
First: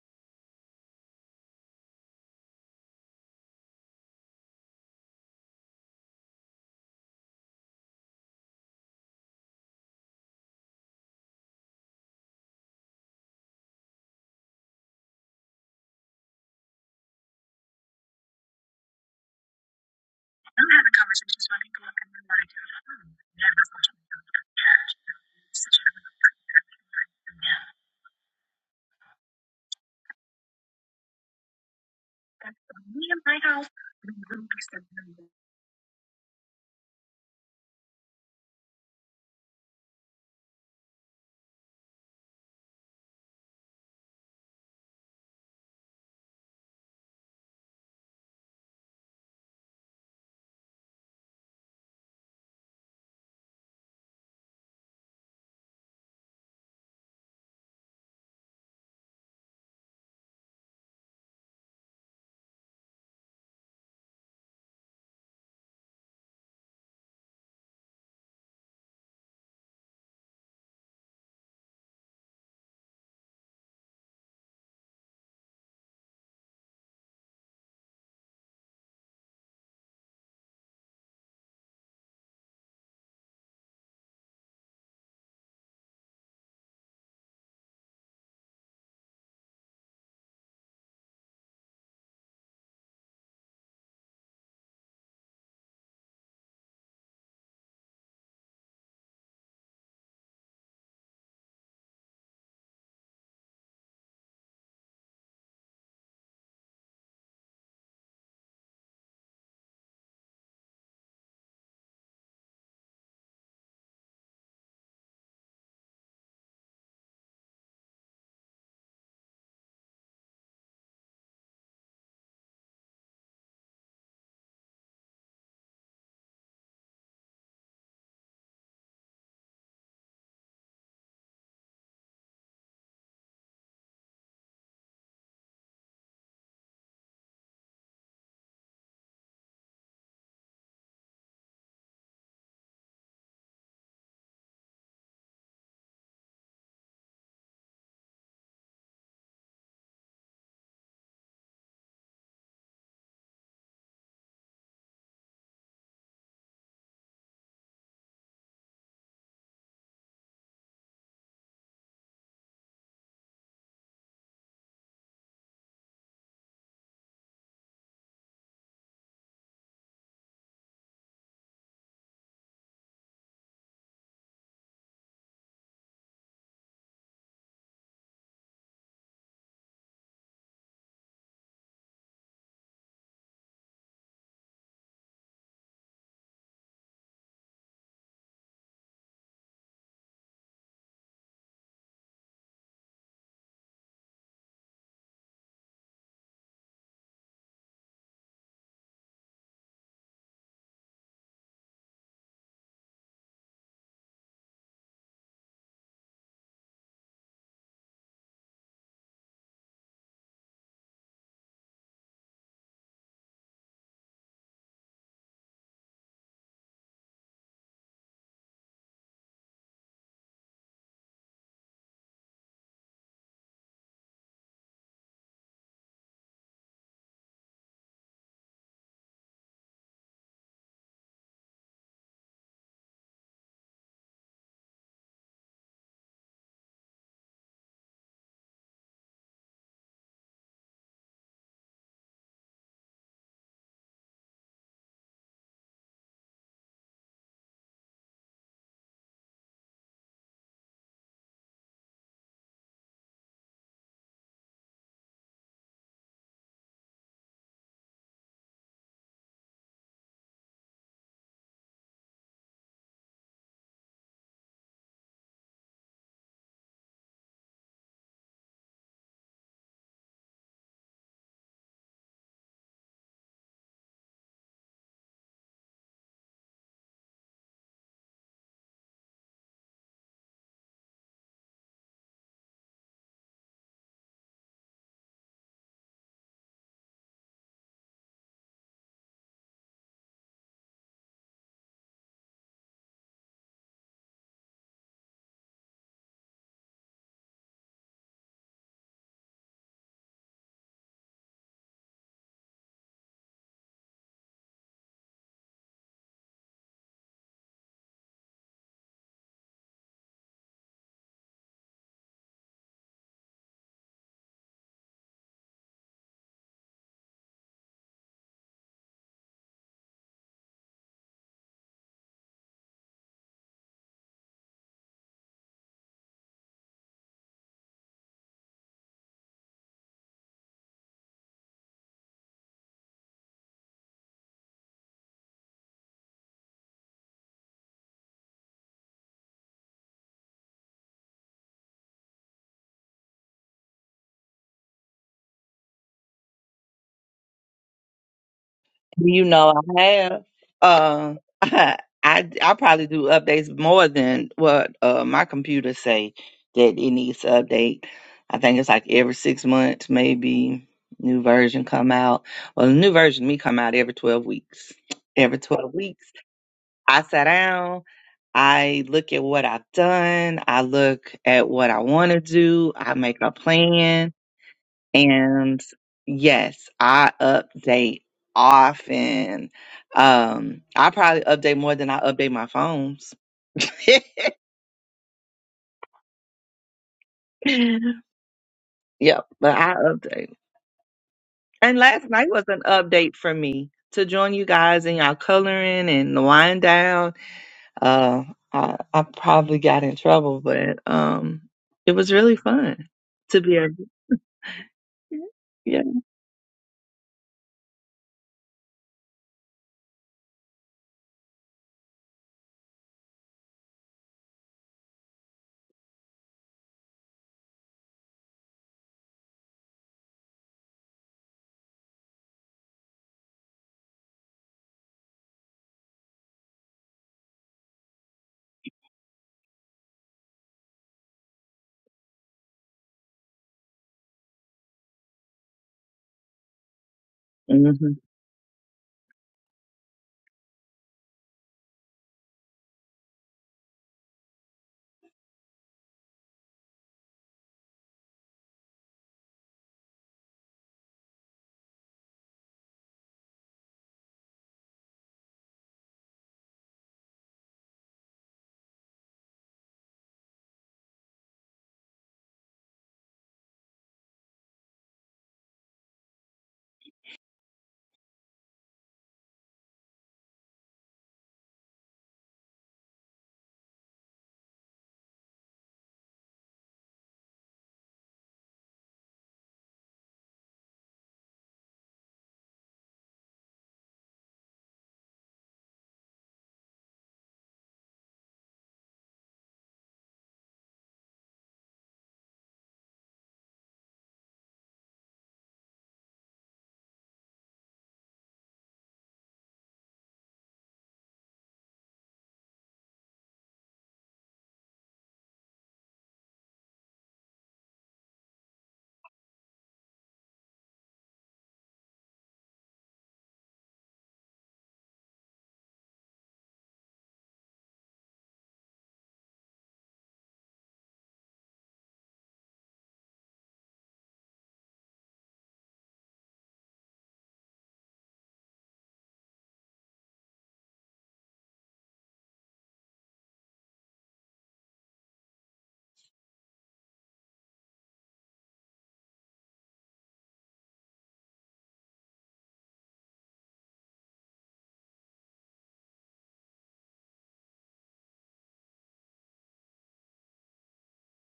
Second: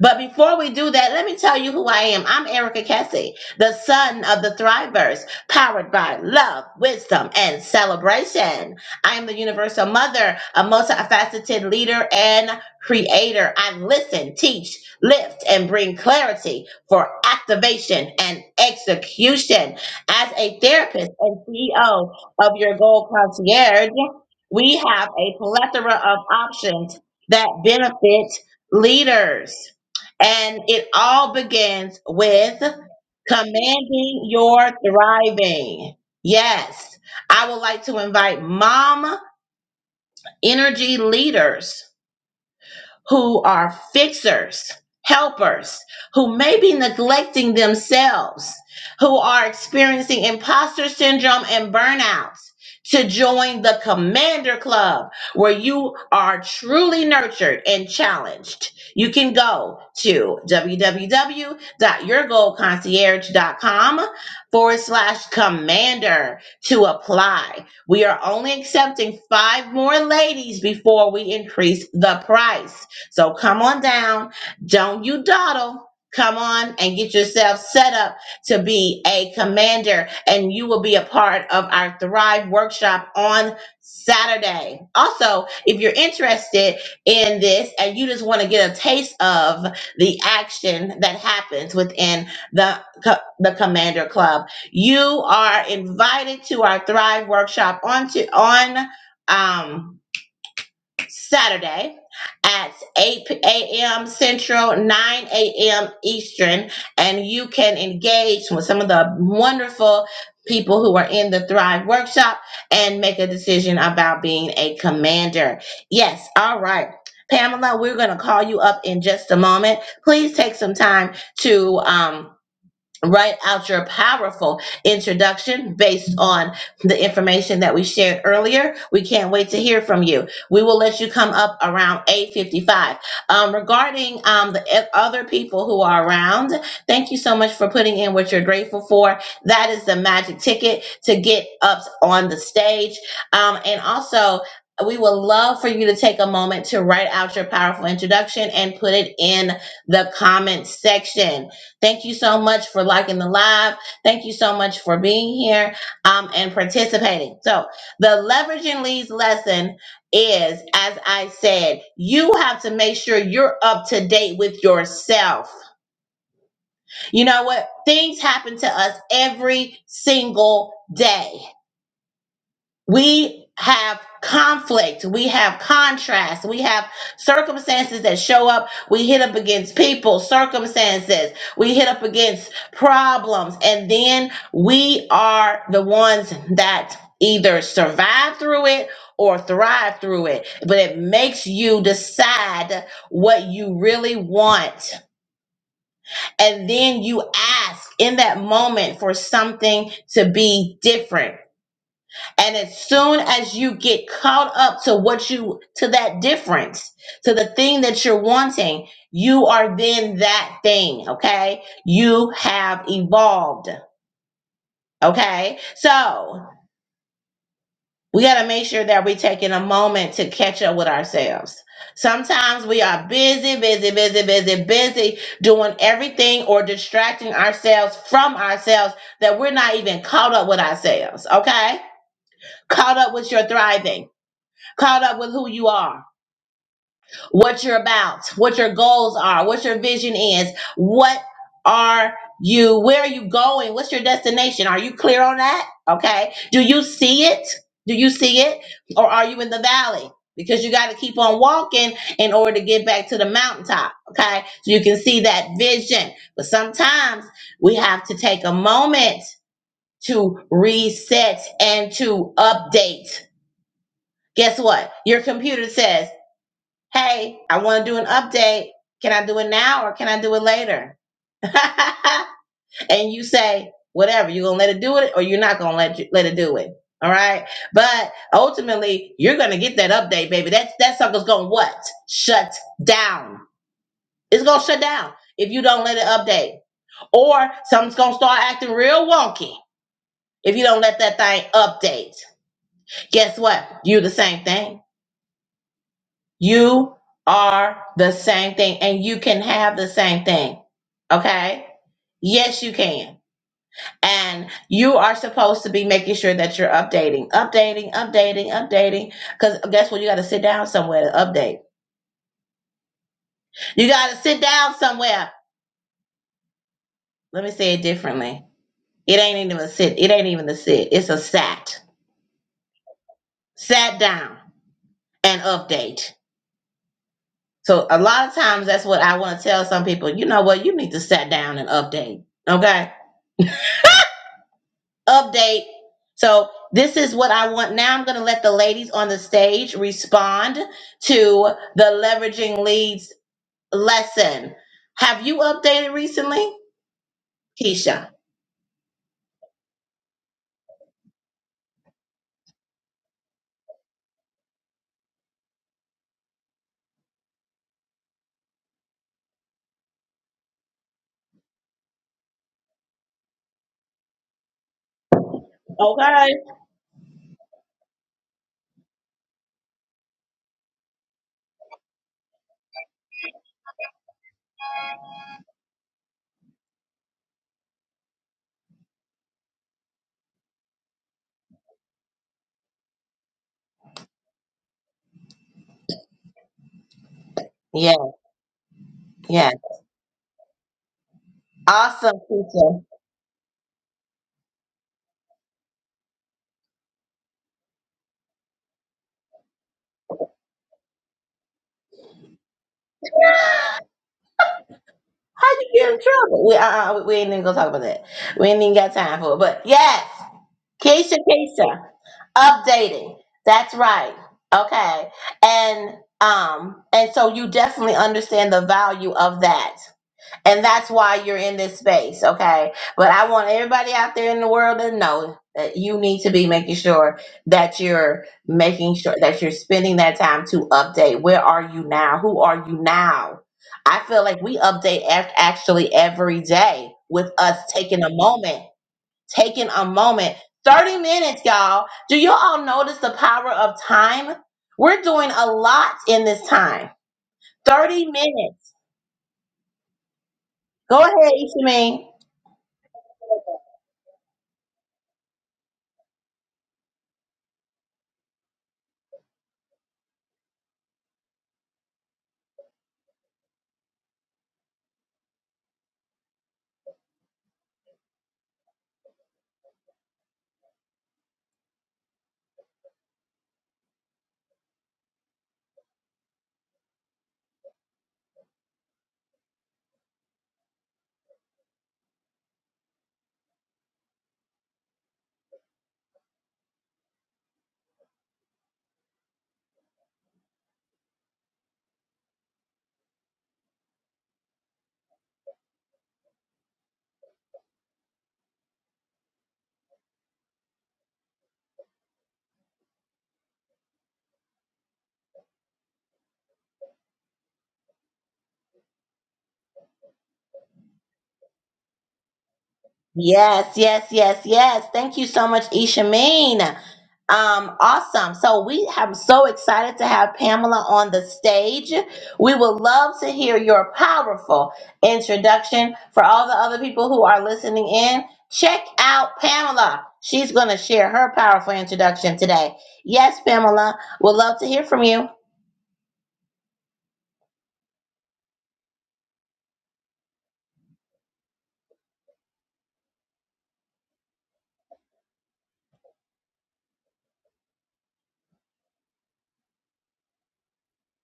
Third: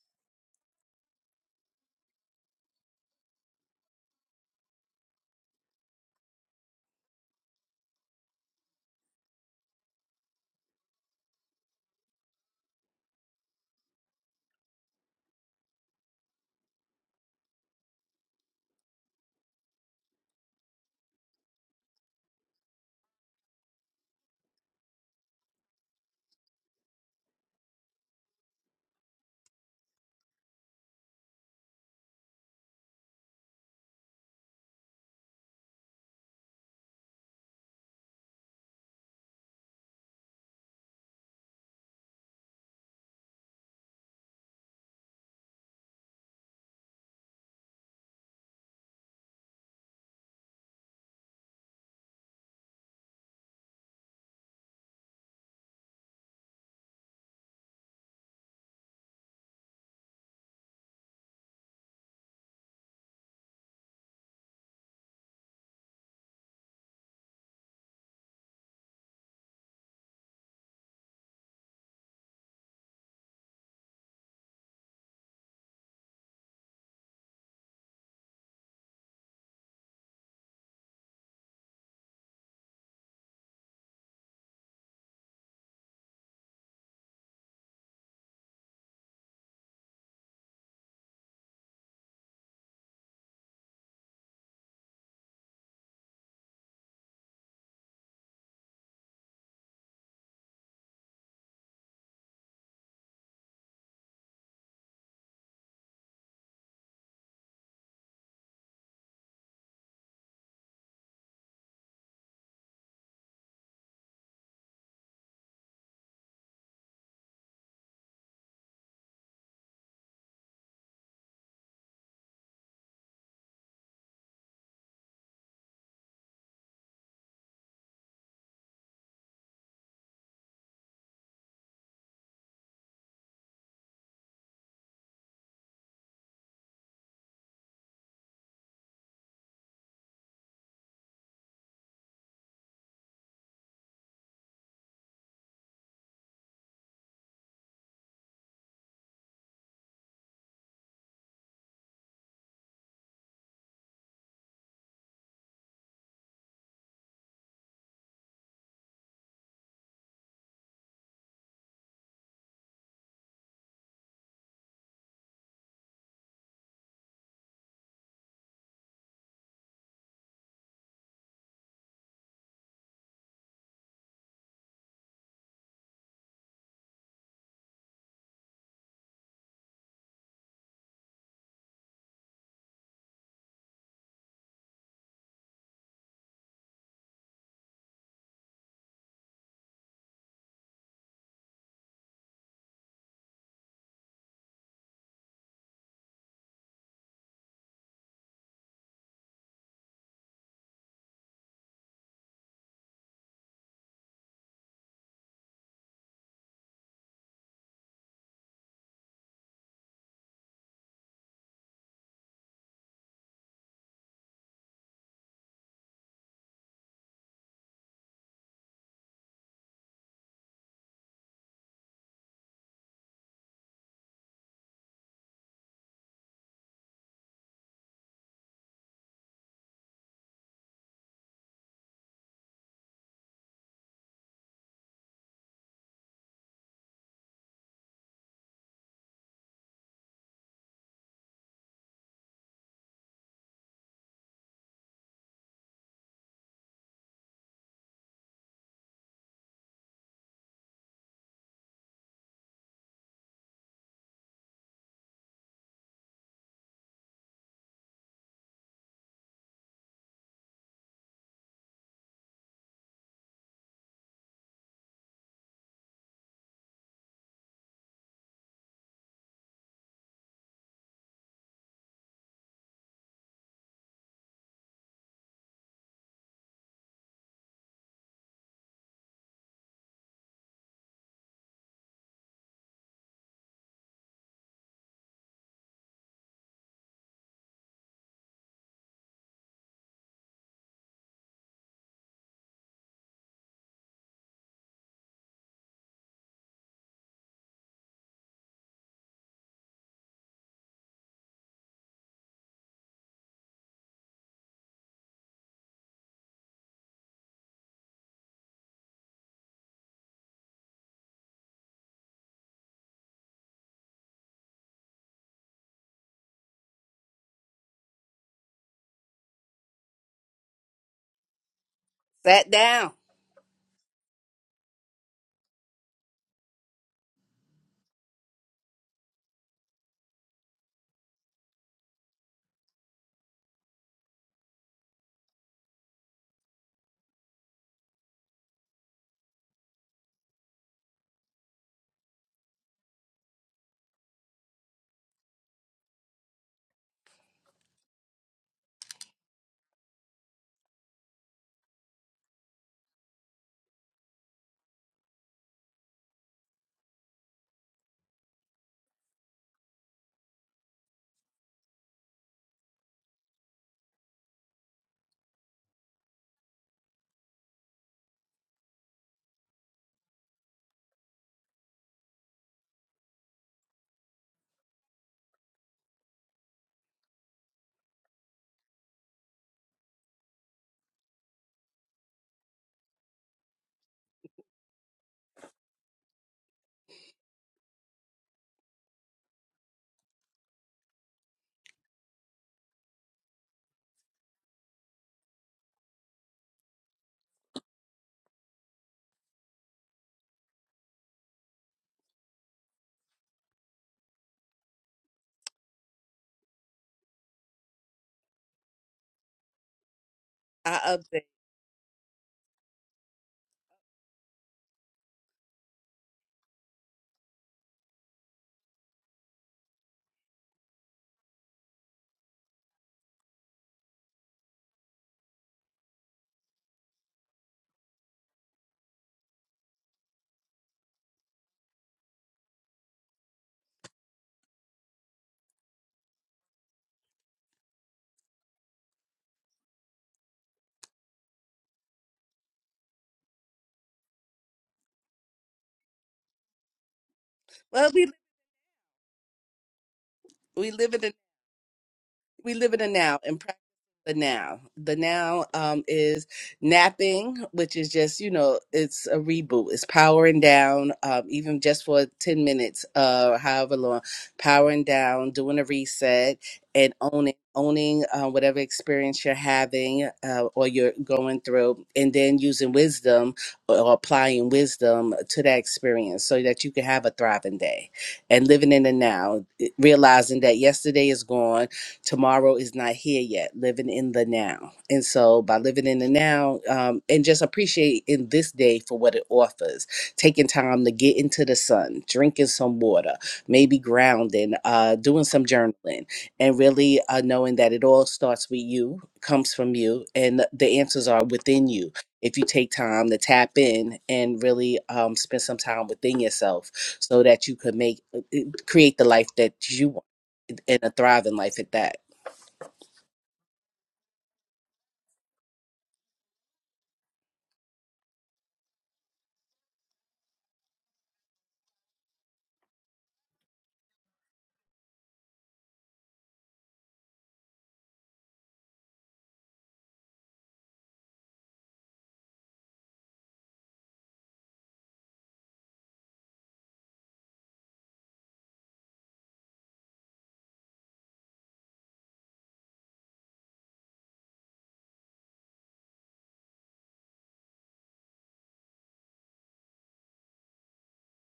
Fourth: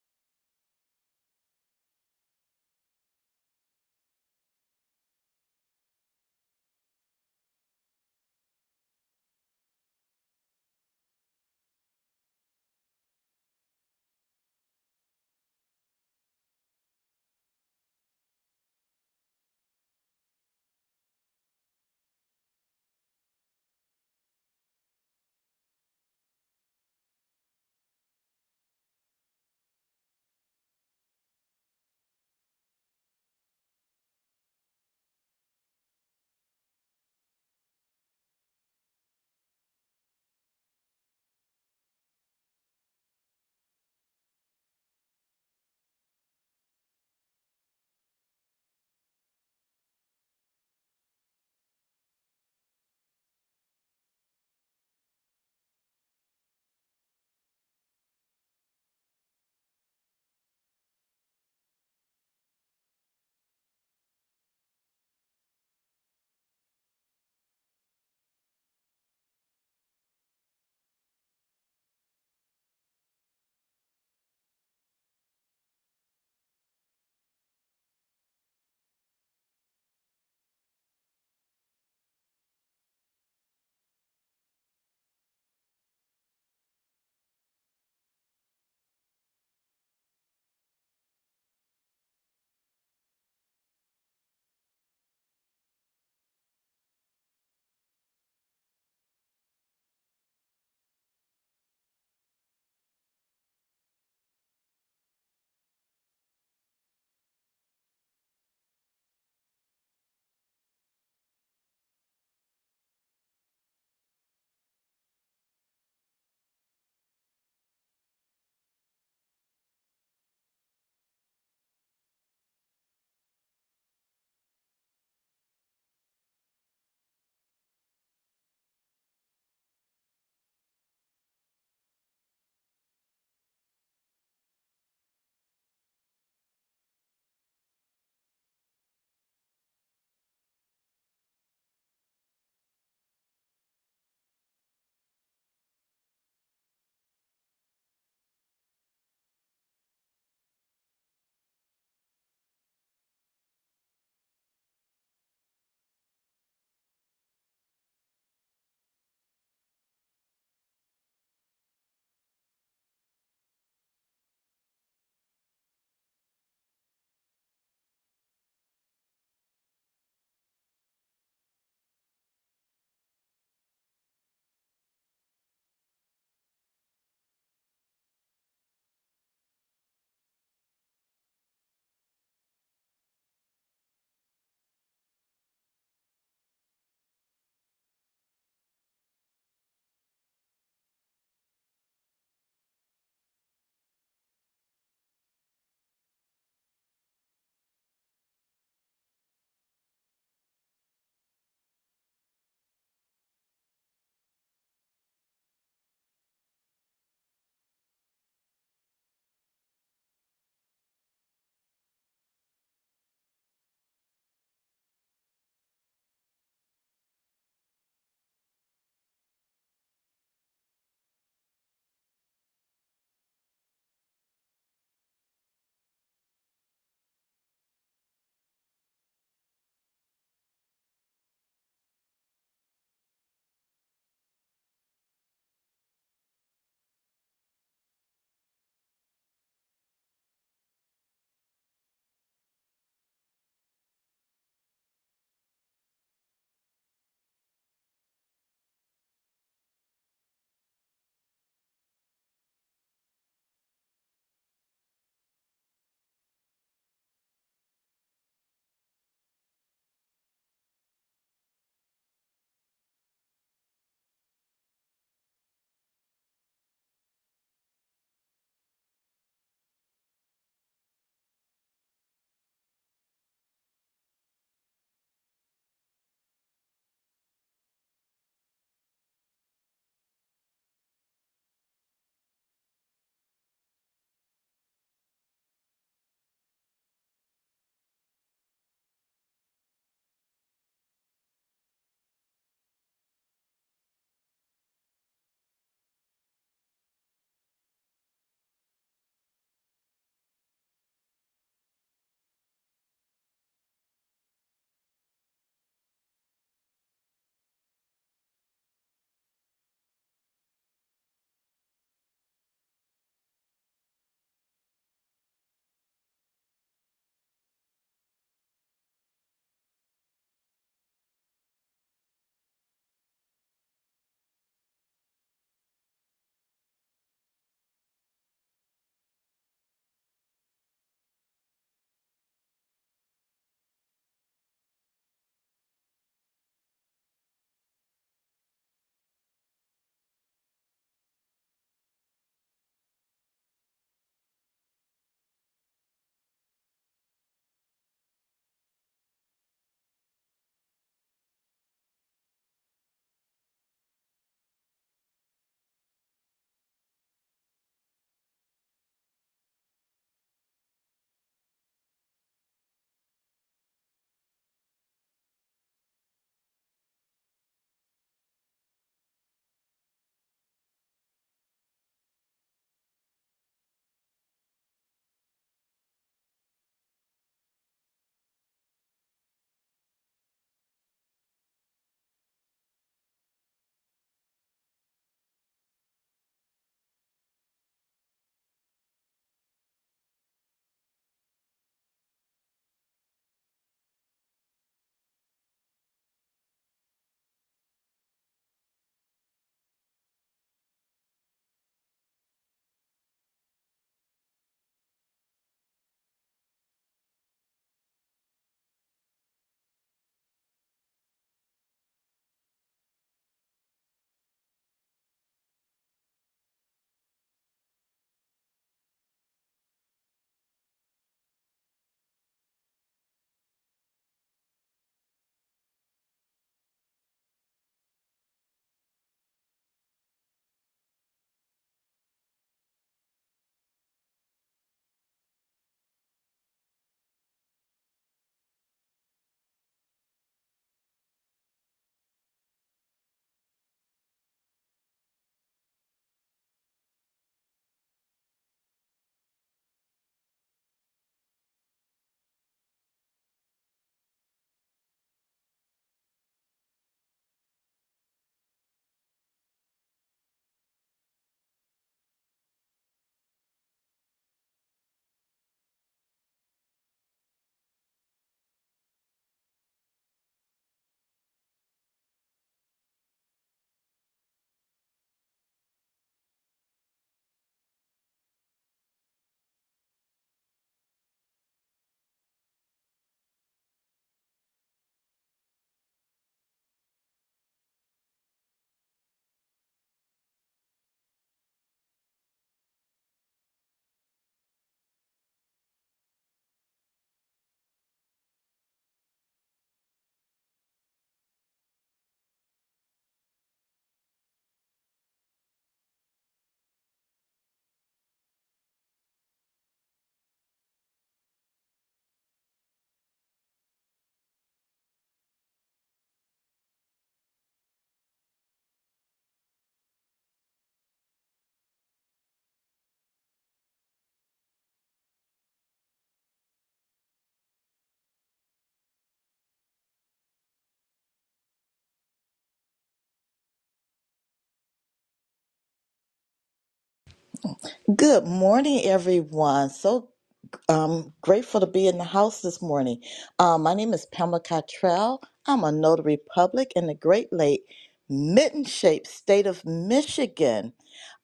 Speaker 1: but before we do that, let me tell you who I am. I'm Erica Kessie, the son of the Thrivers, powered by love, wisdom, and celebration. I am the universal mother, a multifaceted leader and creator. I listen, teach, lift, and bring clarity for activation and execution. As a therapist and CEO of your goal concierge, we have a plethora of options that benefit leaders. And it all begins with commanding your thriving. Yes, I would like to invite mom energy leaders who are fixers, helpers, who may be neglecting themselves, who are experiencing imposter syndrome and burnout, to join the Commander Club where you are truly nurtured and challenged. You can go to www.your goal concierge dot com forward slash commander to apply. We are only accepting five more ladies before we increase the price. So come on down. Don't you dawdle. Come on and get yourself set up to be a commander, and you will be a part of our Thrive workshop on Saturday. Also, if you're interested in this and you just want to get a taste of the action that happens within the, co- the Commander Club, you are invited to our Thrive workshop on, to, on um, Saturday at 8 a.m. Central, 9 a.m. Eastern, and you can engage with some of the wonderful people who are in the Thrive Workshop and make a decision about being a commander. Yes, all right. Pamela, we're going to call you up in just a moment. Please take some time to um, write out your powerful introduction based on the information that we shared earlier. We can't wait to hear from you. We will let you come up around 8:55. Um, regarding um, the e- other people who are around, thank you so much for putting in what you're grateful for. That is the magic ticket to get up on the stage. Um, and also, we would love for you to take a moment to write out your powerful introduction and put it in the comment section Thank you so much for liking the live. Thank you so much for being here um, and participating. So, the leveraging leads lesson is, as I said, you have to make sure you're up to date with yourself. You know what? Things happen to us every single day we have conflict we have contrast we have circumstances that show up we hit up against people circumstances we hit up against problems and then we are the ones that either survive through it or thrive through it but it makes you decide what you really want and then you ask in that moment for something to be different and as soon as you get caught up to what you, to that difference, to the thing that you're wanting, you are then that thing, okay? You have evolved, okay? So we got to make sure that we're taking a moment to catch up with ourselves. Sometimes we are busy, busy, busy, busy, busy doing everything or distracting ourselves from ourselves that we're not even caught up with ourselves, okay? Caught up with your thriving caught up with who you are, what you're about, what your goals are, what your vision is. What are you, where are you going? What's your destination? Are you clear on that? Okay. Do you see it? Do you see it? Or are you in the valley? Because you got to keep on walking in order to get back to the mountaintop. Okay. So you can see that vision. But sometimes we have to take a moment to reset and to update. Guess what? Your computer says, hey, I want to do an update. Can I do it now or can I do it later? and you say, whatever, you're going to let it do it or you're not going to let you, let it do it. All right. But ultimately, you're going to get that update, baby. That, that sucker's going to what? Shut down. It's going to shut down if you don't let it update. Or something's going to start acting real wonky if you don't let that thing update. Guess what? You the same thing. You are the same thing and you can have the same thing. Okay? Yes, you can. And you are supposed to be making sure that you're updating, updating, updating, updating. Because guess what? You got to sit down somewhere to update. You got to sit down somewhere. Let me say it differently. It ain't even a sit. It ain't even a sit. It's a sat.
Speaker 2: Sat down.
Speaker 1: Sat down and update. So a lot of times that's what I want to tell some people. You know what? You need to sat down and update. Okay update. So this is what I want. Now I'm going to let the ladies on the stage respond to the leveraging leads lesson. Have you updated recently, Keisha?
Speaker 3: You know, I have. Uh, I I probably do updates more than what uh, my computer say that it needs to update. I think it's like every six months, maybe new version come out. Well, the new version of me come out every twelve weeks. Every twelve weeks,
Speaker 1: Okay.
Speaker 3: I sit down. I look at what I've done. I look at what I want to do. I make a plan. And yes, I update often. Um, I probably update more than I update my phones. yep,
Speaker 1: Yeah, yeah.
Speaker 3: but I update. And last
Speaker 1: Awesome,
Speaker 3: night was an
Speaker 1: Keisha.
Speaker 3: update for me to join you guys in y'all coloring and the wind down. Uh, I, I probably got in trouble, but um, it was really fun to be able.
Speaker 1: How you
Speaker 3: Yeah.
Speaker 1: get in trouble? We uh, uh we ain't even gonna talk about that. We ain't even got time for it. But yes,
Speaker 2: I
Speaker 1: Keisha,
Speaker 2: update.
Speaker 1: Keisha. updating that's right okay and um and so you definitely understand the value of that and that's why you're in this space okay but i want everybody out there in the world to know that you need to be making sure that you're making sure that you're spending that time to update where are you now who are you now i feel like we update ac- actually every day with us
Speaker 3: hmm
Speaker 1: taking a moment taking a moment. 30 minutes, y'all. Do you all notice the power of time? We're doing a lot in this time.
Speaker 2: Well,
Speaker 1: 30
Speaker 2: we
Speaker 1: minutes.
Speaker 2: we live
Speaker 1: Go
Speaker 2: in
Speaker 1: ahead, Ishamine.
Speaker 2: we live in the now and practice the now. The now um, is napping, which is just you know it's a reboot. It's powering down, um, even just for ten minutes, uh, however long, powering down, doing a reset, and owning owning uh, whatever experience you're having uh, or you're going through, and then using wisdom or applying wisdom to that experience so that you can have a thriving day and living in the now, realizing that yesterday is gone tomorrow is not here yet living in the now and so by living in the now um, and just appreciate in this day for what it offers taking time to get into the sun drinking some water maybe grounding uh, doing some journaling and really uh, knowing that it all starts with you comes from you and the answers are within you if you take time to tap in and really um, spend some time within yourself so that you could make uh, create the life that you want and a thriving life at that
Speaker 1: Yes, yes, yes, yes. Thank you so much, Ishameen. Um, awesome. So we have so excited to have Pamela on the stage. We would love to hear your powerful introduction. For all the other people who are listening in, check out Pamela. She's going to share her powerful introduction today. Yes, Pamela, we would love to hear from you.
Speaker 4: Good morning, everyone. So um, grateful to be in the house this morning. Um, my name is Pamela Cottrell. I'm a notary public in the Great Lake Mitten Shaped State of Michigan.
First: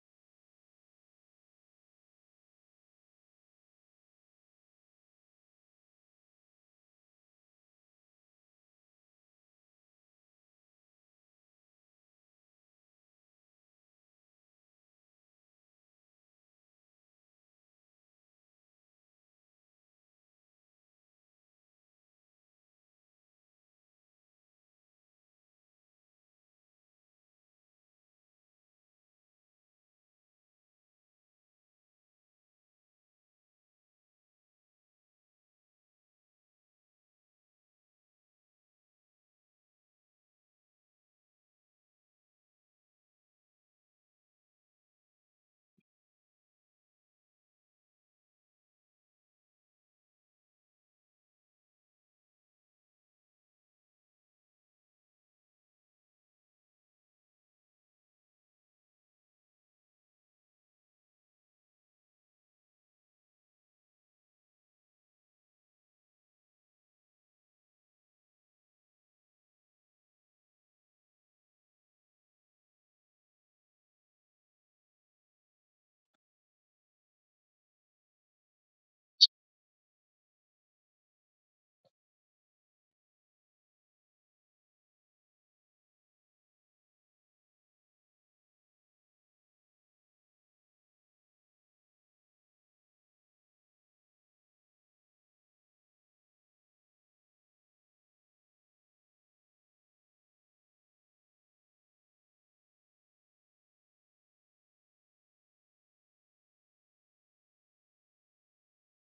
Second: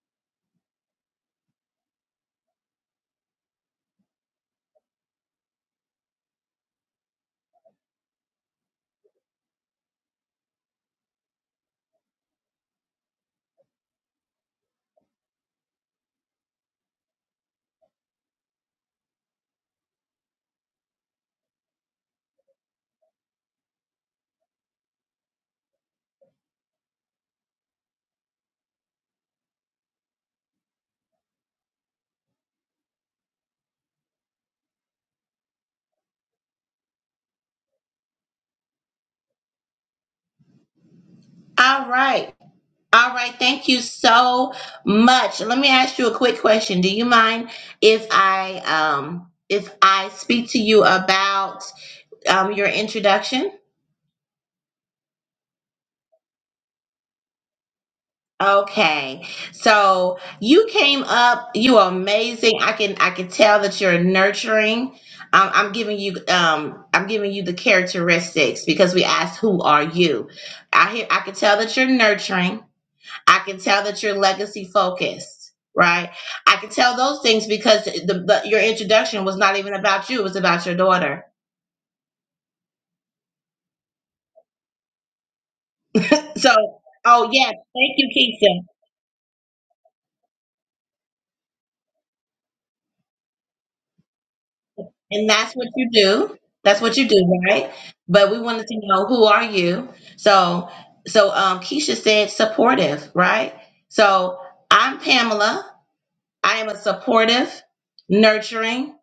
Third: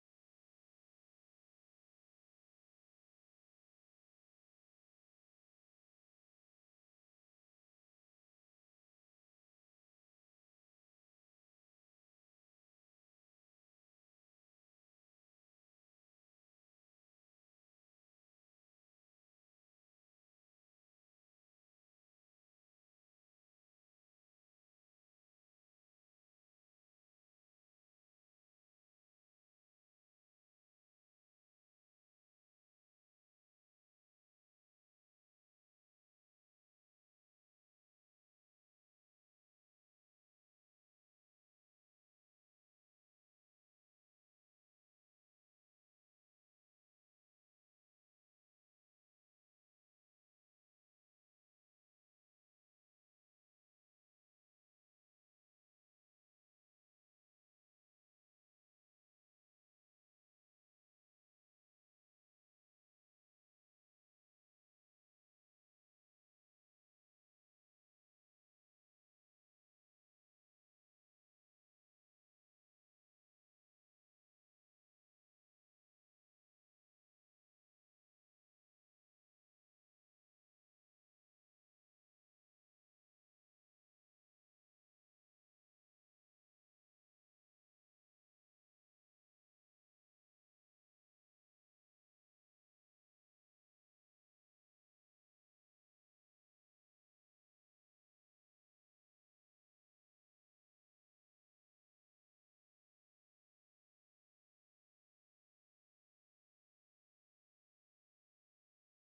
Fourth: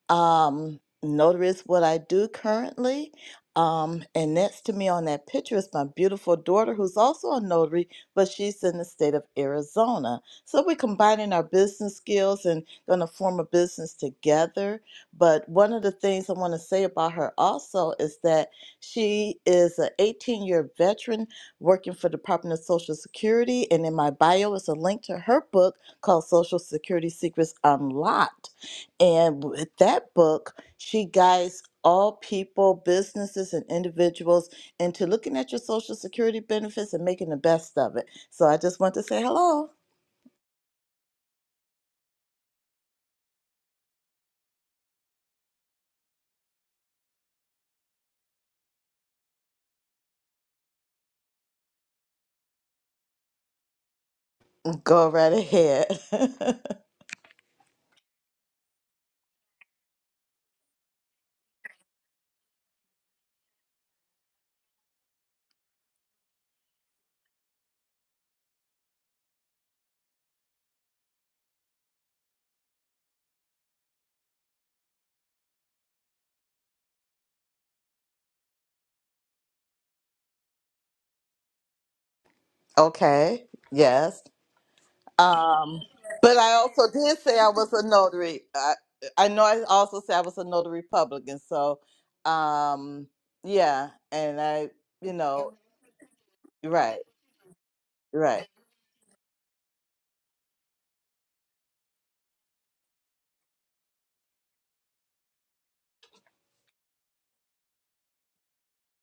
Speaker 4: Um, notary is what I do currently. Um, and next to me on that picture is my beautiful daughter, who's also a notary, but she's in the state of Arizona. So we're combining our business skills and going to form a business together. But one of the things I want to say about her also is that she is an 18 year veteran working for Department of Social Security. And in my bio is a link to her book called Social Security Secrets Unlocked and with that book, she guides all people, businesses, and individuals into looking at your Social Security benefits and making the best of it. So I just want to say hello.
Speaker 1: All right. All right, thank you so much. Let me ask you a quick question. Do you mind if I um if I speak to you about um your introduction?
Speaker 4: Go right ahead.
Speaker 1: Okay. So, you came up, you are amazing. I can I can tell that you're nurturing. Um, I'm giving you um I'm giving you the characteristics because we asked who are you? I hear I can tell that you're nurturing. I can tell that you're legacy focused, right? I can tell those things because the, the, your introduction was not even about you; it was about your daughter.
Speaker 4: okay. Yes. Um, but I
Speaker 1: So,
Speaker 4: also did
Speaker 1: oh
Speaker 4: say I
Speaker 1: yes,
Speaker 4: was a
Speaker 1: thank you,
Speaker 4: notary.
Speaker 1: Keisha,
Speaker 4: I, I know I also said I was a notary Republican. So, um, yeah. And I, you
Speaker 1: and
Speaker 4: know,
Speaker 1: that's what you do. That's what
Speaker 4: right,
Speaker 1: you do, right? But we
Speaker 4: right.
Speaker 1: wanted to know who are you. So, so um, Keisha said supportive, right? So I'm Pamela. I am a supportive, nurturing,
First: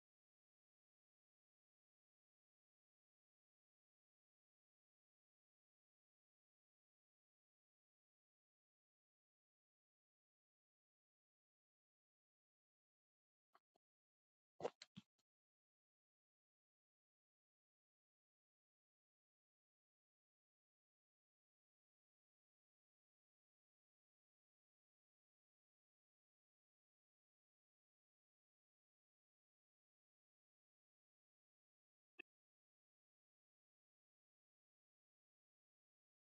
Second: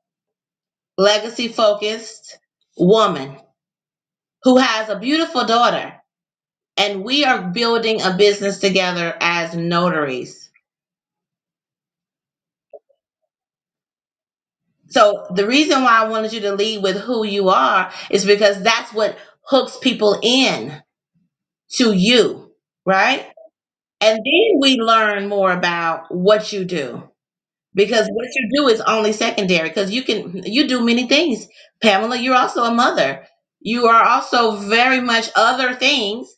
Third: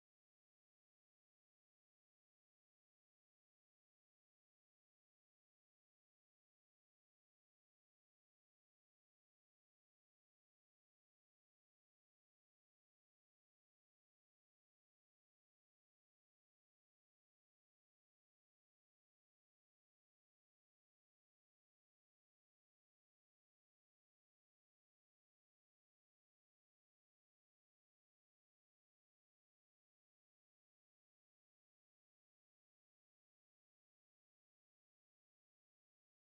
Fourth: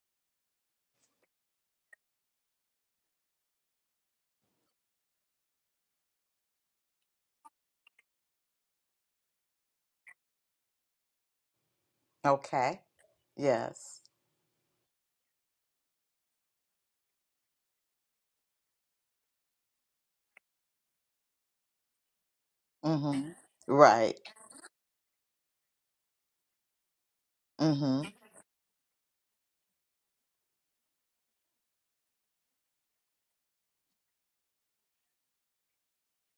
Speaker 1: legacy focused woman who has a beautiful daughter and we are building a business together as notaries.
Speaker 4: Okay. Yes.
Speaker 1: So the reason why I wanted you to lead with who you are is because that's what hooks people in to you, right?
Speaker 4: Mm-hmm.
Speaker 1: And
Speaker 4: Right.
Speaker 1: then we learn more about what you do because
Speaker 4: Mm-hmm.
Speaker 1: what you do is only secondary because you can you do many things. Pamela, you're also a mother. You are also very much other things.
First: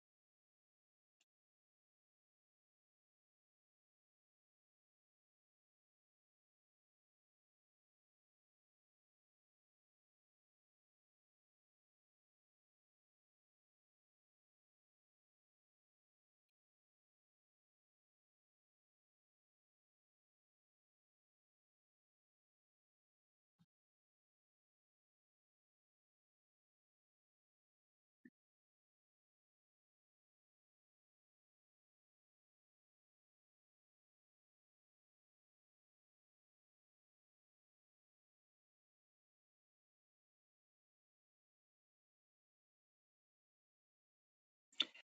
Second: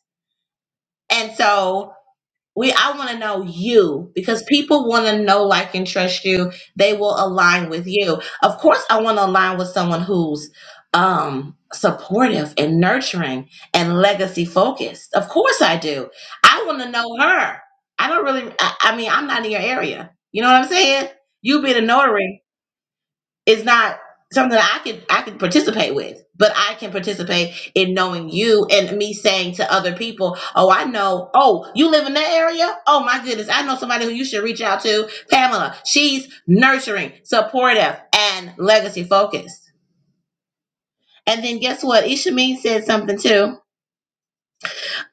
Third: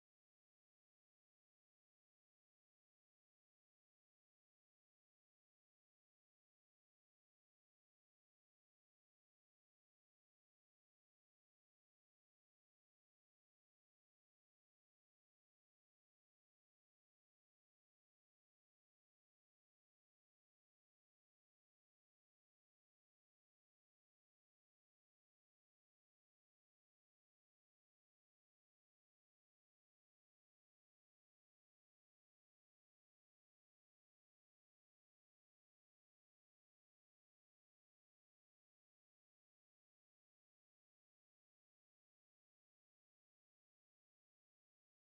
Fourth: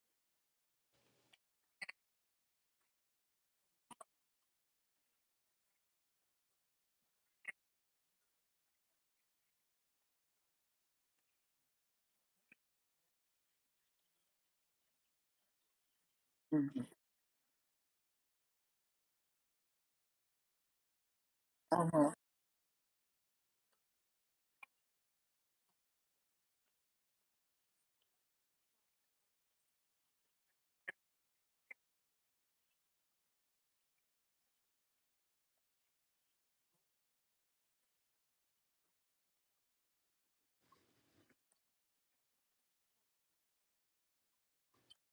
Speaker 1: And so we I want to know you because people want to know, like, and trust you. They will align with you. Of course, I want to align with someone who's um supportive and nurturing and legacy focused. Of course, I do. I want to know her. I don't really. I, I mean, I'm not in your area. You know what I'm saying? You be the
Speaker 4: Mm-hmm.
Speaker 1: notary. It's not something that I could I could participate with, but I can participate in knowing you and me saying to other people, "Oh, I know. Oh, you live in that area? Oh my goodness, I know somebody who you should reach out to, Pamela. She's nurturing, supportive, and legacy focused." And then guess what? Ishameen said something too.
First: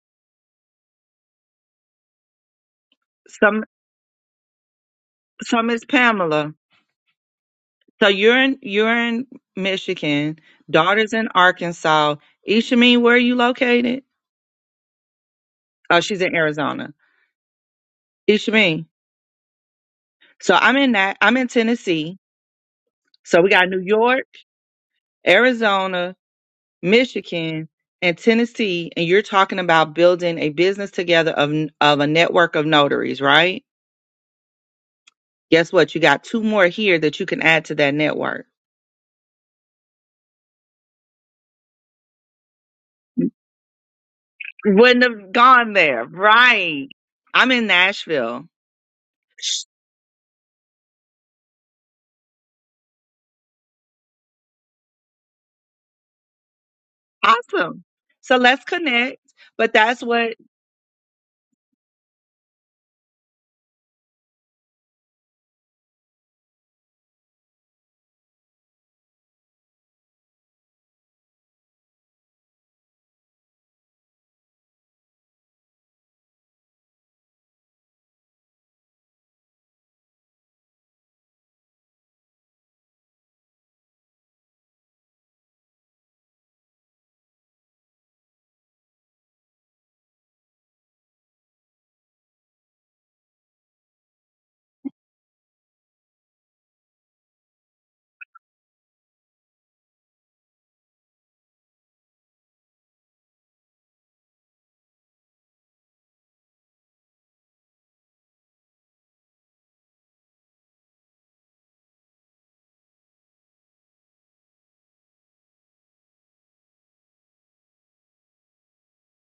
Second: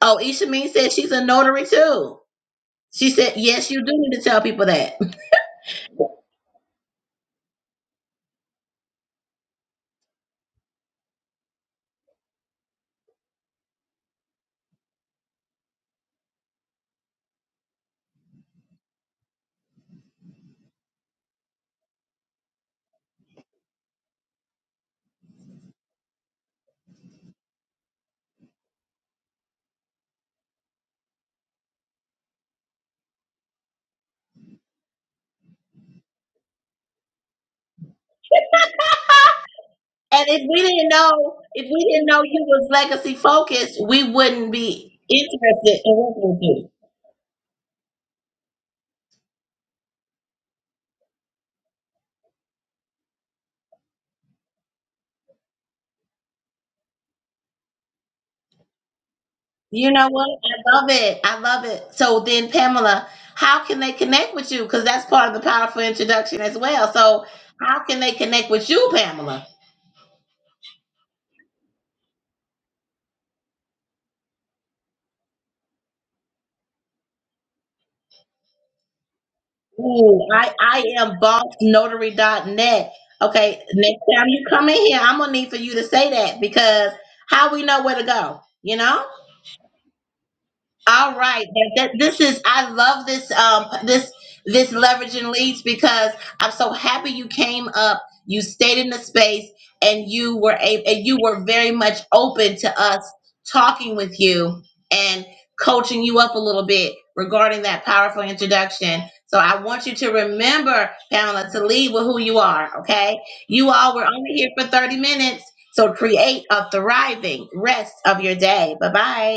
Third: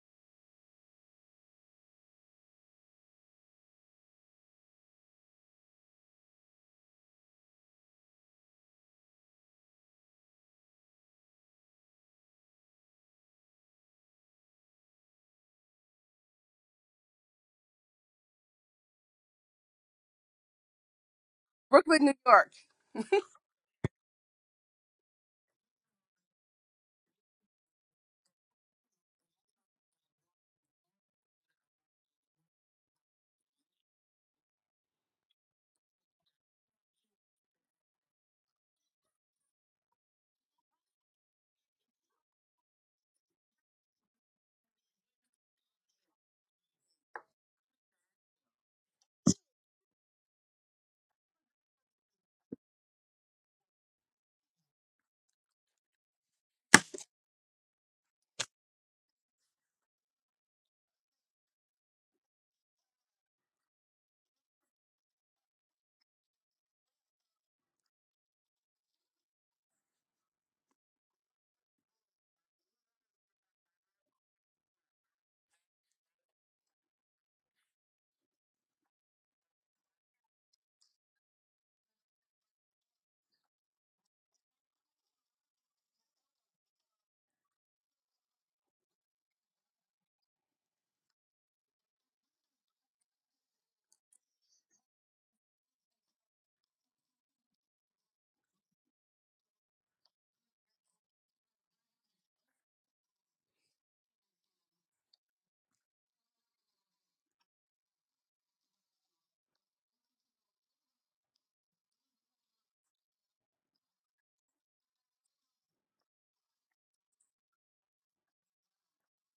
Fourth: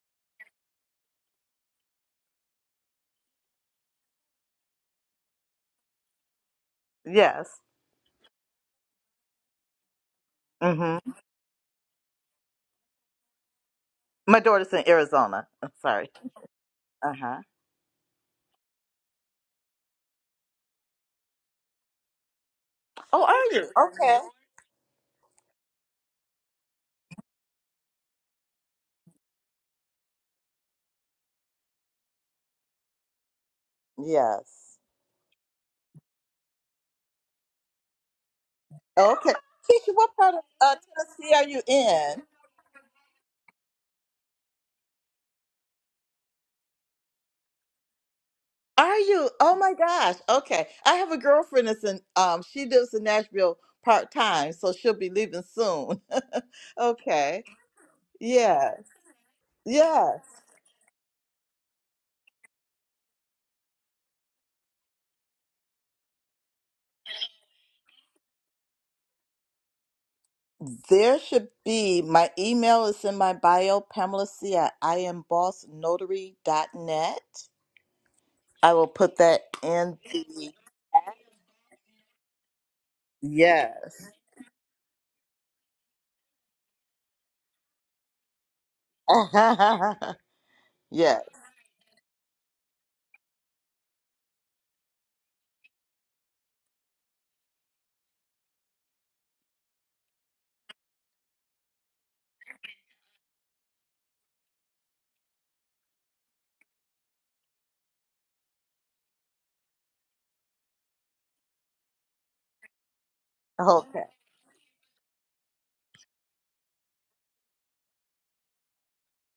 Speaker 1: Oh, Ishameen said she's a notary too. She said,
Speaker 3: Some
Speaker 1: "Yes, you do need to tell people that."
Speaker 3: some is Pamela.
Speaker 4: Yes.
Speaker 3: So you're in you're in Michigan,
Speaker 4: Mm-hmm.
Speaker 3: daughter's in Arkansas. Ishameen, where are you located?
Speaker 4: My daughter's in Arizona. I'm
Speaker 3: Oh,
Speaker 4: sorry.
Speaker 3: she's in Arizona.
Speaker 4: Uh-huh.
Speaker 3: Ishameen. So I'm in that I'm in Tennessee.
Speaker 4: Oh,
Speaker 3: So we
Speaker 4: are you?
Speaker 3: got New
Speaker 4: Okay.
Speaker 3: York, Arizona, Michigan, and Tennessee. And you're talking about building a business together of of a network of notaries, right?
Speaker 4: Yes.
Speaker 3: Guess what? You got two more here that you can add to that network.
Speaker 4: Okay. Keisha, what
Speaker 1: And
Speaker 4: part
Speaker 1: if
Speaker 4: of
Speaker 1: we
Speaker 4: uh,
Speaker 1: didn't
Speaker 4: Tennessee
Speaker 1: know,
Speaker 4: are you
Speaker 1: if we didn't
Speaker 4: in?
Speaker 1: know you was legacy focused, we wouldn't be
Speaker 3: Wouldn't have gone
Speaker 1: interested in
Speaker 3: there,
Speaker 1: working with you.
Speaker 3: right? I'm in Nashville.
Speaker 4: Are you? Oh my gosh. Okay. I have a girlfriend that's in um she lives in Nashville part time, so she'll be leaving soon. okay.
Speaker 3: Awesome. So let's
Speaker 4: Yes.
Speaker 3: connect. But
Speaker 1: You
Speaker 3: that's
Speaker 1: know
Speaker 4: Yes.
Speaker 1: what?
Speaker 3: what
Speaker 1: I love it. I love it. So then, Pamela, how can they connect with you? Because that's part of the powerful introduction as well. So how can they connect with you, Pamela?
Speaker 4: There should be. My email is in my bio, Pamela C at I am Boss Notary dot net. I will put that in
Speaker 1: Ooh,
Speaker 4: the
Speaker 1: I, I am boss notary dot net. Okay, next
Speaker 4: yes.
Speaker 1: time you come in here, I'm gonna need for you to say that because how we know where to go, you know? All
Speaker 4: yes.
Speaker 1: right. That, that- this is I love this um this this leveraging leads because I'm so happy you came up, you stayed in the space and you were a and you were very much open to us talking with you and coaching you up a little bit regarding that powerful introduction. So I want you to remember, Pamela, to lead with who you are, okay? You
Speaker 4: Okay.
Speaker 1: all were only here for 30 minutes. So create a thriving rest of your day. Bye-bye.